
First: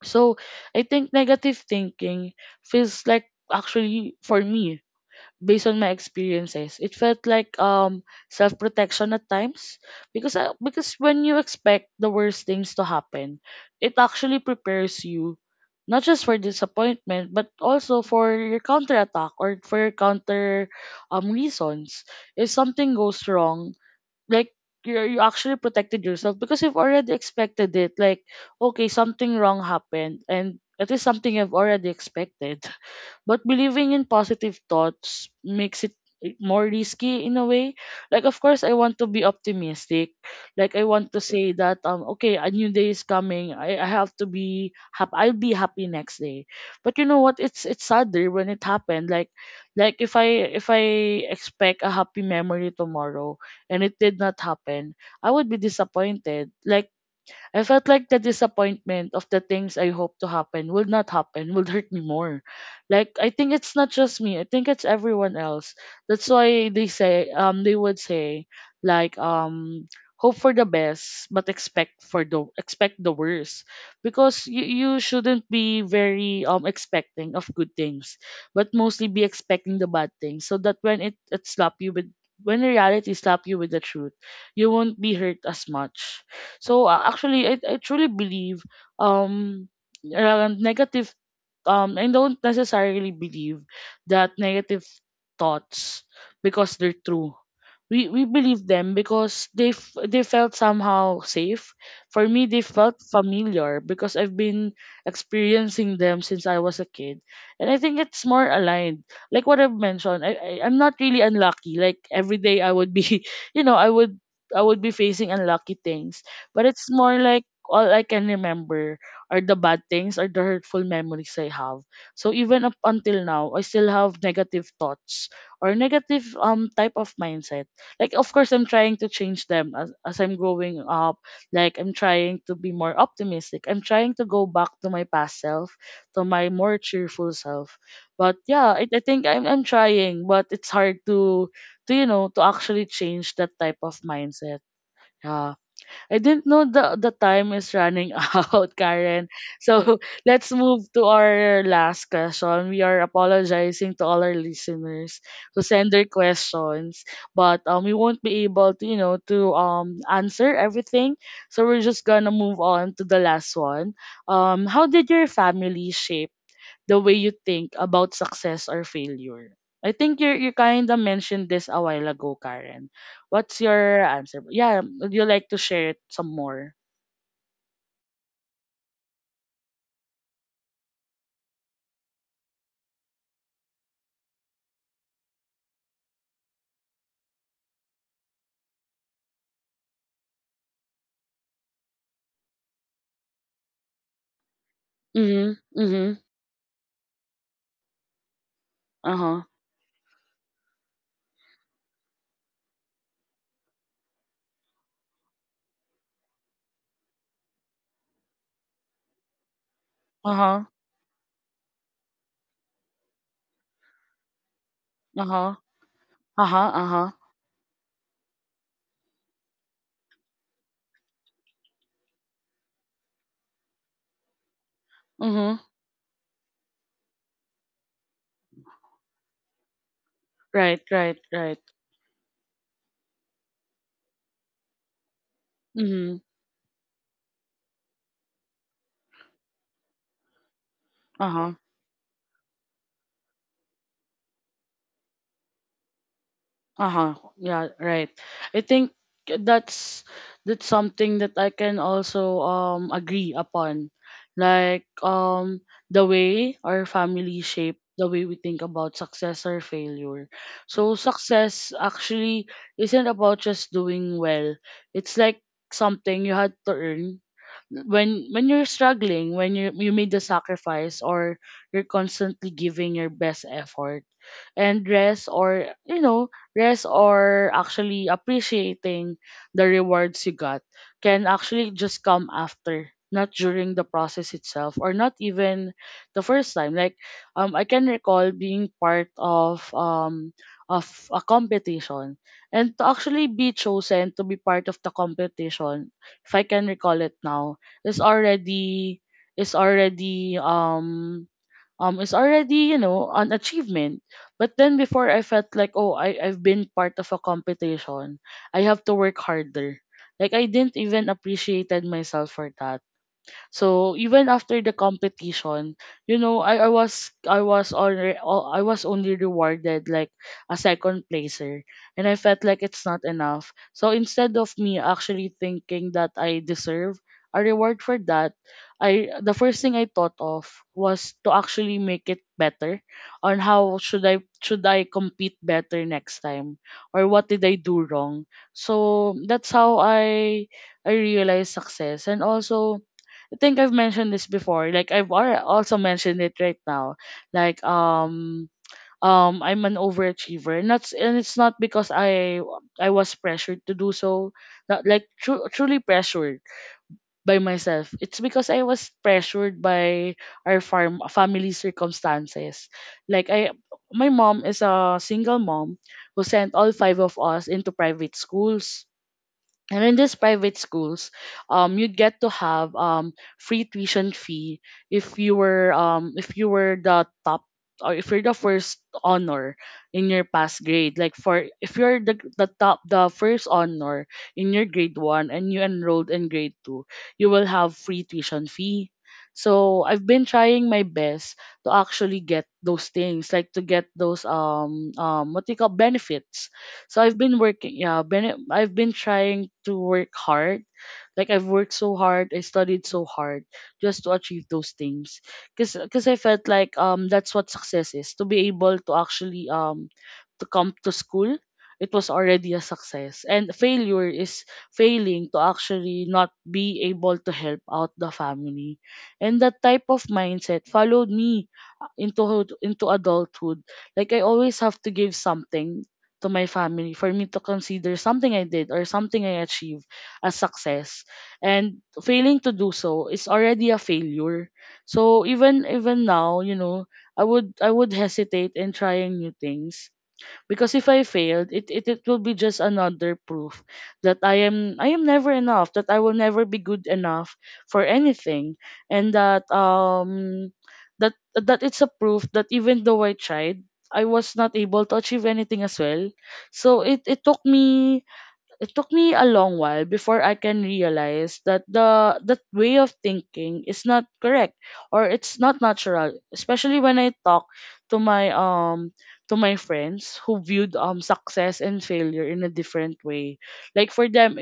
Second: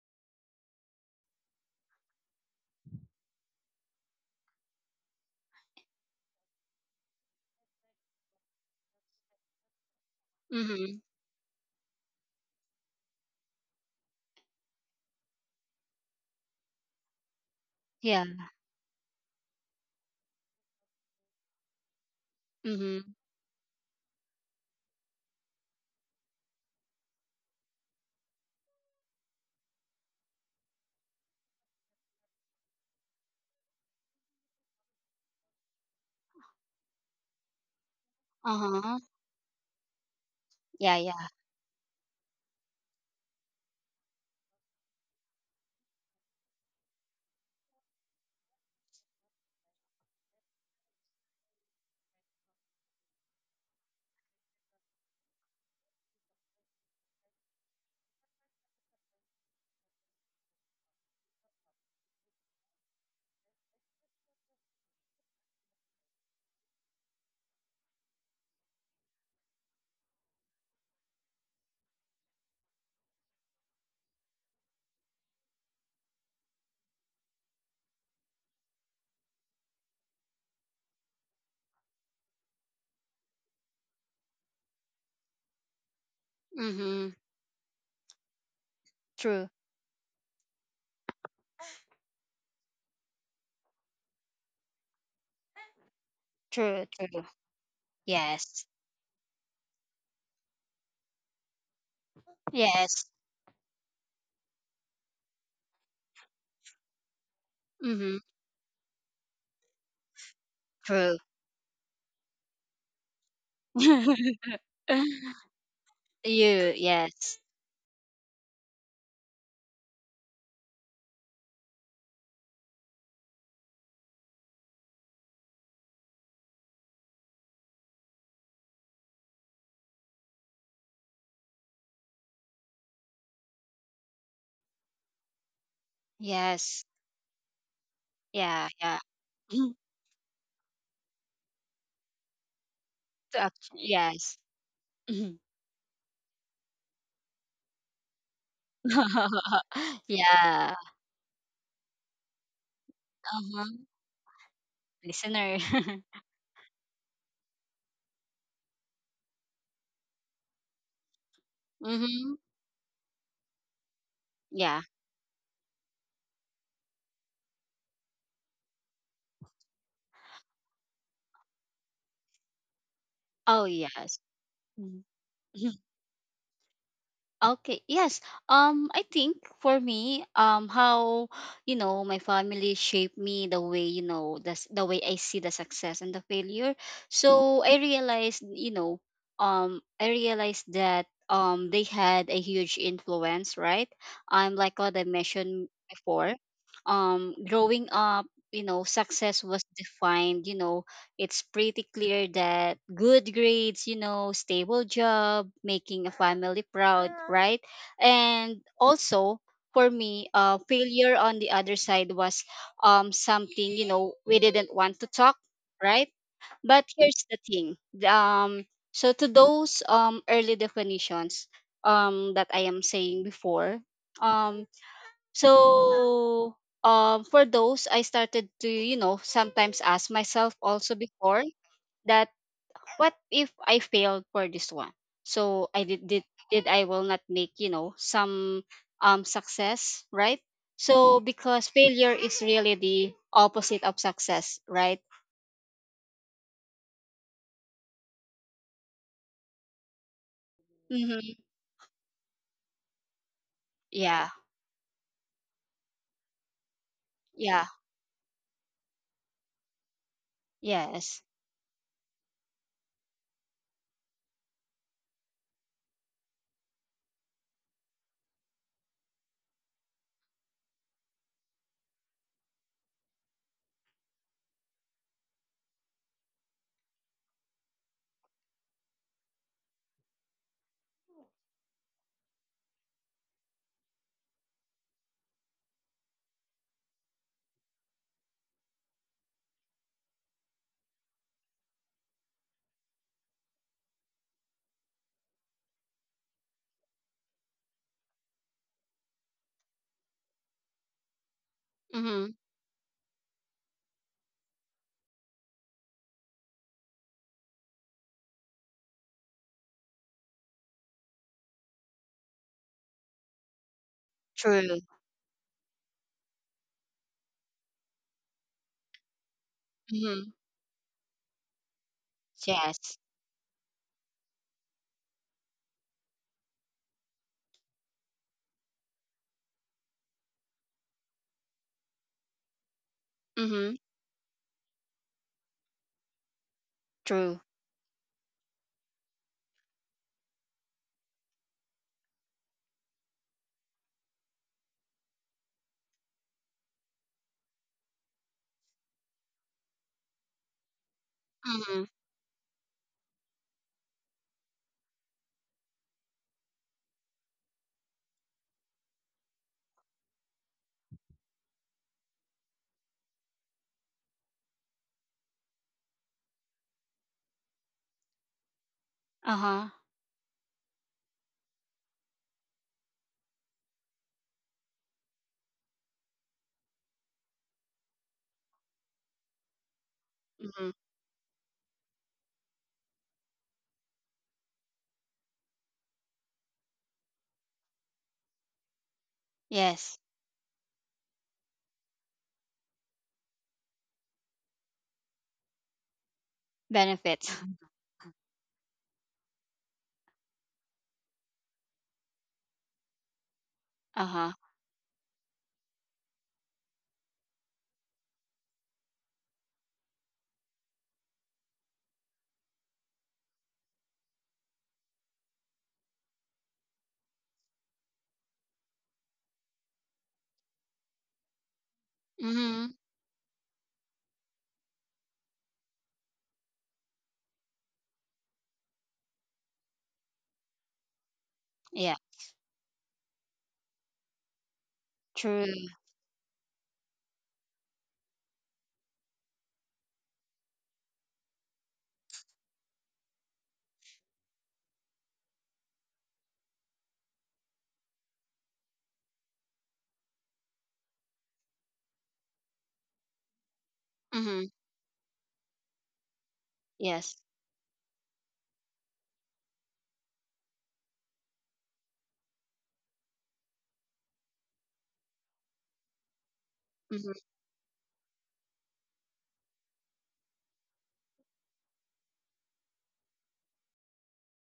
Speaker 1: So I think negative thinking feels like actually for me, based on my experiences, it felt like self protection at times because
Speaker 2: Mm-hmm.
Speaker 1: when you expect the worst things to happen, it actually prepares you not just for disappointment but also
Speaker 2: Yeah.
Speaker 1: for your counterattack or for your counter reasons. If something
Speaker 2: Mm-hmm.
Speaker 1: goes wrong, like you actually protected yourself because you've already expected it. Like, okay, something wrong happened, and it is something you've already expected. (laughs) But believing in positive thoughts makes it more risky in a way. Like of course I
Speaker 2: Uh-huh.
Speaker 1: want to be optimistic. Like I
Speaker 2: Yeah,
Speaker 1: want to
Speaker 2: yeah.
Speaker 1: say that okay, a new day is coming. I have to be happy. I'll be happy next day. But you know what? It's sadder when it happened. Like if I expect a happy memory tomorrow and it did not happen, I would be disappointed. Like I felt like the disappointment of the things I hoped to happen would not happen, would hurt me more. Like I think it's not just me, I think it's everyone else. That's why they say they would say like hope for the best but expect for the expect the worst because you shouldn't be very expecting of good things but mostly be expecting the bad things so that when reality slap you with the truth you won't be hurt as much. So
Speaker 2: Mm-hmm.
Speaker 1: actually, I truly believe
Speaker 2: True.
Speaker 1: um, negative I don't necessarily believe that negative thoughts because
Speaker 2: True.
Speaker 1: they're
Speaker 2: True.
Speaker 1: true. We
Speaker 2: Yes.
Speaker 1: believe them because they felt somehow safe. For me, they felt
Speaker 2: Yes.
Speaker 1: familiar because I've been experiencing them since I was a kid, and I think
Speaker 2: Mm-hmm.
Speaker 1: it's more aligned. Like what I've mentioned, I'm not
Speaker 2: True.
Speaker 1: really unlucky. Like every day I would be, (laughs) you know,
Speaker 2: (laughs)
Speaker 1: I would be facing unlucky things, but
Speaker 2: You,
Speaker 1: it's more
Speaker 2: yes.
Speaker 1: like all I can remember are the bad things, are the hurtful memories I have. So even up until now, I still have negative thoughts or negative type of mindset. Like of course I'm trying to change them as I'm growing up. Like I'm trying to be more optimistic. I'm trying to go back to my past self, to my more
Speaker 2: Yes.
Speaker 1: cheerful self. But
Speaker 2: Yeah,
Speaker 1: yeah, I,
Speaker 2: yeah.
Speaker 1: I think I'm
Speaker 2: (laughs)
Speaker 1: trying, but it's hard to actually change that type of
Speaker 2: Yes.
Speaker 1: mindset.
Speaker 2: Mhm.
Speaker 1: Yeah, I didn't know the time is running (laughs) out, Karen.
Speaker 2: (laughs)
Speaker 1: So let's
Speaker 2: Yeah.
Speaker 1: move to our last question. We are
Speaker 2: Uh-huh.
Speaker 1: apologizing to all our listeners
Speaker 2: Listener.
Speaker 1: who send their
Speaker 2: (laughs)
Speaker 1: questions, but we won't be able to to answer everything. So we're just
Speaker 2: Mm-hmm.
Speaker 1: gonna move on to the last one.
Speaker 2: Yeah.
Speaker 1: How did your family shape the way you think about success or failure? I think you kind of mentioned this a while ago, Karen.
Speaker 2: Oh
Speaker 1: What's your
Speaker 2: yes.
Speaker 1: answer? Yeah,
Speaker 2: Mm. (laughs)
Speaker 1: would you like
Speaker 2: Mhm.
Speaker 1: to share it some more?
Speaker 2: Okay. Yes. I think for me, how, you know, my family shaped me the way, you know, the way I see the success and the failure. So I realized, you know, I realized that they had a huge influence, right? Like what I mentioned
Speaker 1: Mhm. Mhm.
Speaker 2: before. Growing up, you know, success
Speaker 1: Uh-huh.
Speaker 2: was defined, you know, it's pretty clear that good grades, you know, stable job, making a family proud, right? And also for me,
Speaker 1: Uh-huh.
Speaker 2: failure on the other side was, something, you know, we didn't want to talk,
Speaker 1: Uh-huh.
Speaker 2: right?
Speaker 1: Uh-huh.
Speaker 2: But
Speaker 1: Uh-huh.
Speaker 2: here's the thing, um, so to those early definitions that I am saying before, um,
Speaker 1: Mhm.
Speaker 2: so for those I started to, you know, sometimes ask myself
Speaker 1: Right,
Speaker 2: also
Speaker 1: right,
Speaker 2: before
Speaker 1: right.
Speaker 2: that, what if I failed for this one? So I did did,
Speaker 1: Mhm.
Speaker 2: did I will not make, you know, some success, right? So
Speaker 1: Uh-huh.
Speaker 2: because failure is really the opposite of success, right?
Speaker 1: Uh-huh. Yeah, right. I think that's that's something
Speaker 2: Mm-hmm.
Speaker 1: that I can also agree upon.
Speaker 2: Yeah.
Speaker 1: Like the way our family
Speaker 2: Yeah.
Speaker 1: shape the way we think about success or failure. So
Speaker 2: Yes.
Speaker 1: success actually isn't about just doing well. It's like something you had to earn when you're struggling, when you made the sacrifice, or you're constantly giving your best effort and rest, or you know rest, or actually appreciating the rewards you got can actually just come after, not during the process itself, or not even the first time. Like I can recall being part of of a competition, and to actually be chosen to be part of the competition, if I can recall it now, is already is already is
Speaker 2: Mm-hmm.
Speaker 1: already, you know, an achievement. But then before I felt like, oh, I've been part of a competition, I have to work harder. Like I didn't even appreciated myself for that. So even after the
Speaker 2: True.
Speaker 1: competition, you know, I was only rewarded like
Speaker 2: Mm-hmm.
Speaker 1: a second placer, and I felt like it's
Speaker 2: Yes.
Speaker 1: not enough. So instead of me actually thinking that I deserve a reward for that, I the first thing I thought of was to actually make it better on
Speaker 2: Mm-hmm.
Speaker 1: how should I compete better next time, or what
Speaker 2: True.
Speaker 1: did I do wrong. So that's how I realized success. And also I think I've mentioned this before. Like also mentioned it right now. Like I'm an overachiever. And it's not
Speaker 2: Mm-hmm.
Speaker 1: because I was pressured to do so. Not like truly pressured by myself. It's because I was pressured by our farm family circumstances. Like I my mom is a single mom who sent all five of us into private schools,
Speaker 2: Uh-huh.
Speaker 1: and in these private schools, you get to have free tuition fee if you were the top, or if you're the first honor in your past
Speaker 2: Mm-hmm.
Speaker 1: grade. Like for if you're the top the first honor in your grade one and you enrolled in grade two, you will have free tuition fee. So
Speaker 2: Yes.
Speaker 1: I've been trying my best to actually get those things, like to get those what do you call benefits. So I've
Speaker 2: Benefits.
Speaker 1: been
Speaker 2: Mhm.
Speaker 1: working, yeah, been I've been trying to work hard. Like I've worked so hard, I studied so hard just to
Speaker 2: Uh-huh.
Speaker 1: achieve those things. Cause, cause I felt like that's what success is, to be able to actually to come to school. It was already a success, and failure is failing to actually not be able to help out the family, and that type of mindset followed me into
Speaker 2: Mm-hmm.
Speaker 1: into adulthood, like I always have to give something to my family for me to consider something I did or something I achieved as success. And
Speaker 2: Yeah.
Speaker 1: failing to do so is already a failure. So
Speaker 2: True.
Speaker 1: even now, you know, I would hesitate in trying new things, because if I failed, it will be just another proof that I am never enough, that I will never be good enough for anything, and that that it's a proof that even though I tried, I was
Speaker 2: Mm-hmm.
Speaker 1: not able to achieve anything as well. So
Speaker 2: Yes.
Speaker 1: it took me a long while before I can realize that the that way of thinking is not correct, or it's not natural, especially when
Speaker 2: Mm-hmm.
Speaker 1: I talk to my to my friends who viewed success and failure in a different way. Like for them,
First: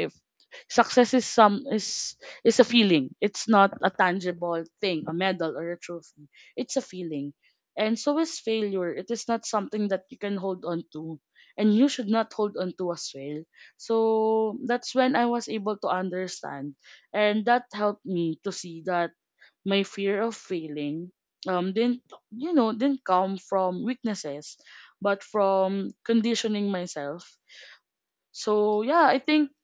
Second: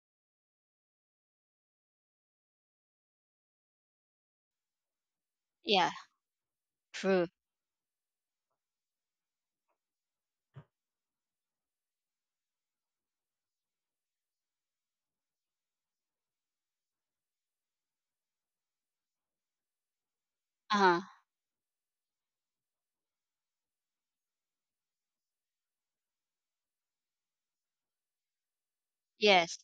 Speaker 1: success is some is a feeling. It's not a tangible thing, a medal or a
Speaker 2: Yeah.
Speaker 1: trophy. It's a
Speaker 2: True.
Speaker 1: feeling. And so is failure. It is not something that you can hold on to. And you should not hold on to as well. So that's when I was able to understand. And that helped me to see that my fear of
Speaker 2: Uh-huh.
Speaker 1: failing didn't, you know, didn't come from weaknesses, but from conditioning myself. So yeah, I think
Speaker 2: Yes.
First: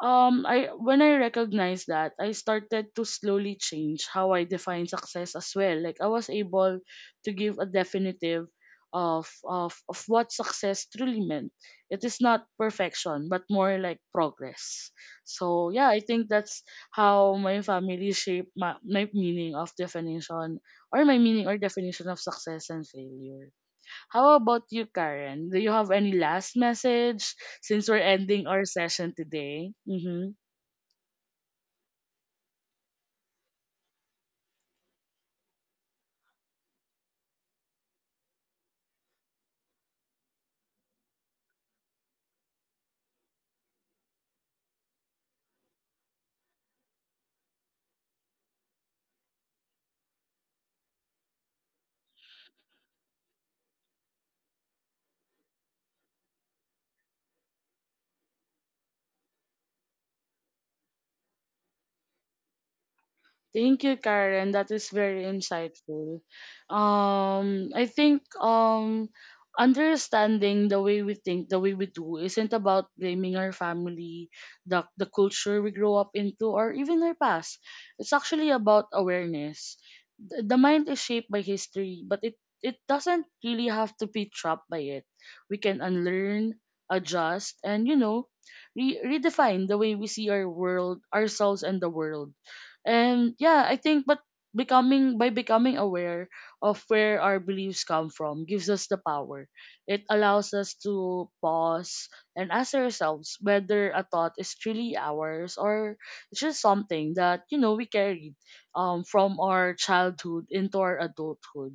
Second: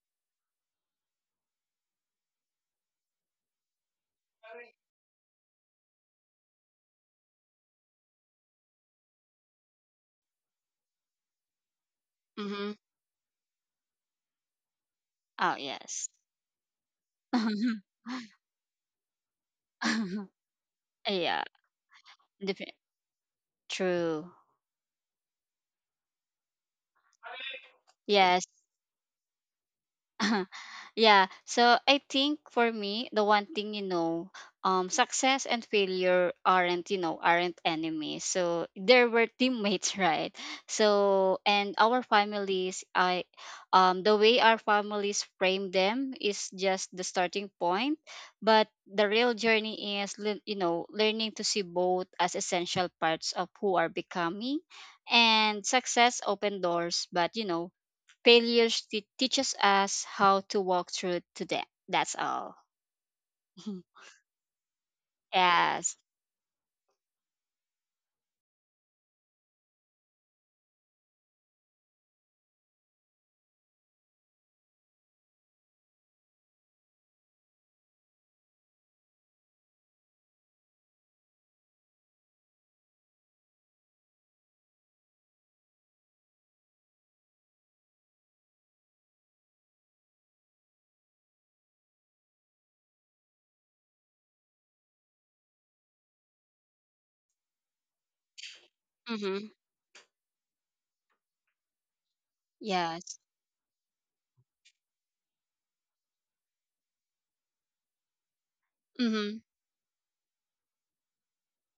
Speaker 1: I when I recognized that, I started to slowly change how I define success as well. Like I was able to give a definitive of what success truly meant. It is not
Speaker 2: Mm-hmm.
Speaker 1: perfection, but more like progress.
Speaker 2: Oh
Speaker 1: So yeah, I
Speaker 2: yes.
Speaker 1: think that's how my
Speaker 2: (laughs)
Speaker 1: family shaped my meaning of definition, or
Speaker 2: (laughs)
Speaker 1: my
Speaker 2: Yeah.
Speaker 1: meaning or definition of success
Speaker 2: Defi-
Speaker 1: and failure.
Speaker 2: True.
Speaker 1: How about you, Karen? Do you have any last message since we're
Speaker 2: Yes.
Speaker 1: ending our session today? Mm-hmm.
Speaker 2: (laughs) Yeah, so I think for me the one thing, you know, success and failure aren't, you know, aren't enemies, so there were teammates. (laughs) Right? So and our families, I the way our families frame them is just the starting point, but the real journey is, you know, learning to see both as essential parts of who are becoming. And success open doors, but you know failures teaches us how to walk through to that. That's all.
Speaker 1: Thank
Speaker 2: (laughs)
Speaker 1: you, Karen. That is very
Speaker 2: Yes.
Speaker 1: insightful. I think understanding the way we think, the way we do, isn't about blaming our family, the culture we grow up into, or even our past. It's actually about awareness. The mind is shaped by history, but it doesn't really have to be trapped by it. We can unlearn, adjust, and you know, redefine the way we see our world, ourselves, and the world. And yeah, I think but becoming, by becoming aware of where our beliefs come from, gives us the
Speaker 2: Mm-hmm.
Speaker 1: power. It allows us to pause and ask
Speaker 2: Yes.
Speaker 1: ourselves whether a thought is truly ours, or it's just something that, you know, we carried
Speaker 2: Mm-hmm.
Speaker 1: from our childhood into our adulthood,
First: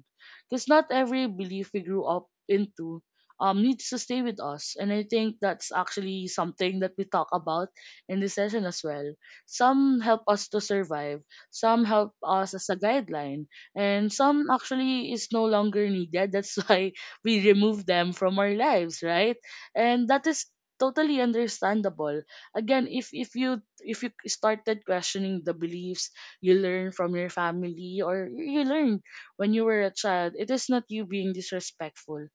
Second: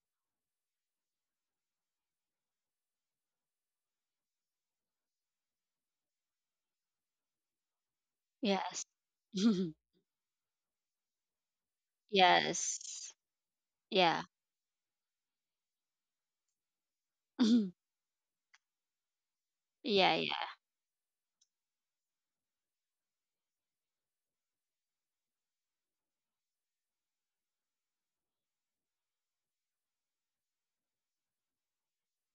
Speaker 1: because not every belief we grew up into needs to stay with us. And I think that's actually something that we talk about in this session as
Speaker 2: Yes.
Speaker 1: well.
Speaker 2: (laughs)
Speaker 1: Some help us to survive, some help us as a
Speaker 2: Yes.
Speaker 1: guideline, and
Speaker 2: Yeah.
Speaker 1: some actually is no longer needed. That's (laughs) why we
Speaker 2: (laughs)
Speaker 1: remove them from our lives, right? And
Speaker 2: Yeah.
Speaker 1: that is
Speaker 2: Yeah.
Speaker 1: totally understandable. Again, if you started questioning the beliefs you learn from your family, or you learned when you were a child, it is not you being disrespectful.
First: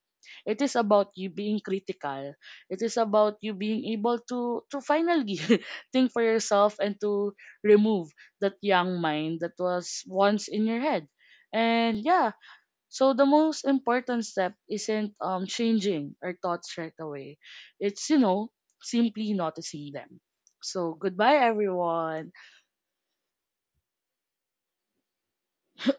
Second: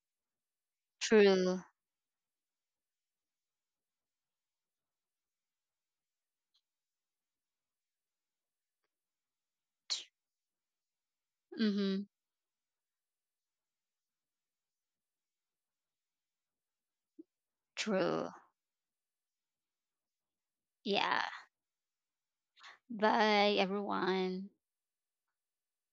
Speaker 1: It is about you being
Speaker 2: True.
Speaker 1: critical. It is about you being able to finally (laughs) think for yourself, and to remove that young mind that was once in your head. And
Speaker 2: Mm-hmm.
Speaker 1: yeah, so the most important step isn't changing our thoughts right away. It's, you
Speaker 2: True.
Speaker 1: know, simply noticing them. So
Speaker 2: Yeah.
Speaker 1: goodbye everyone.
Speaker 2: Bye, everyone.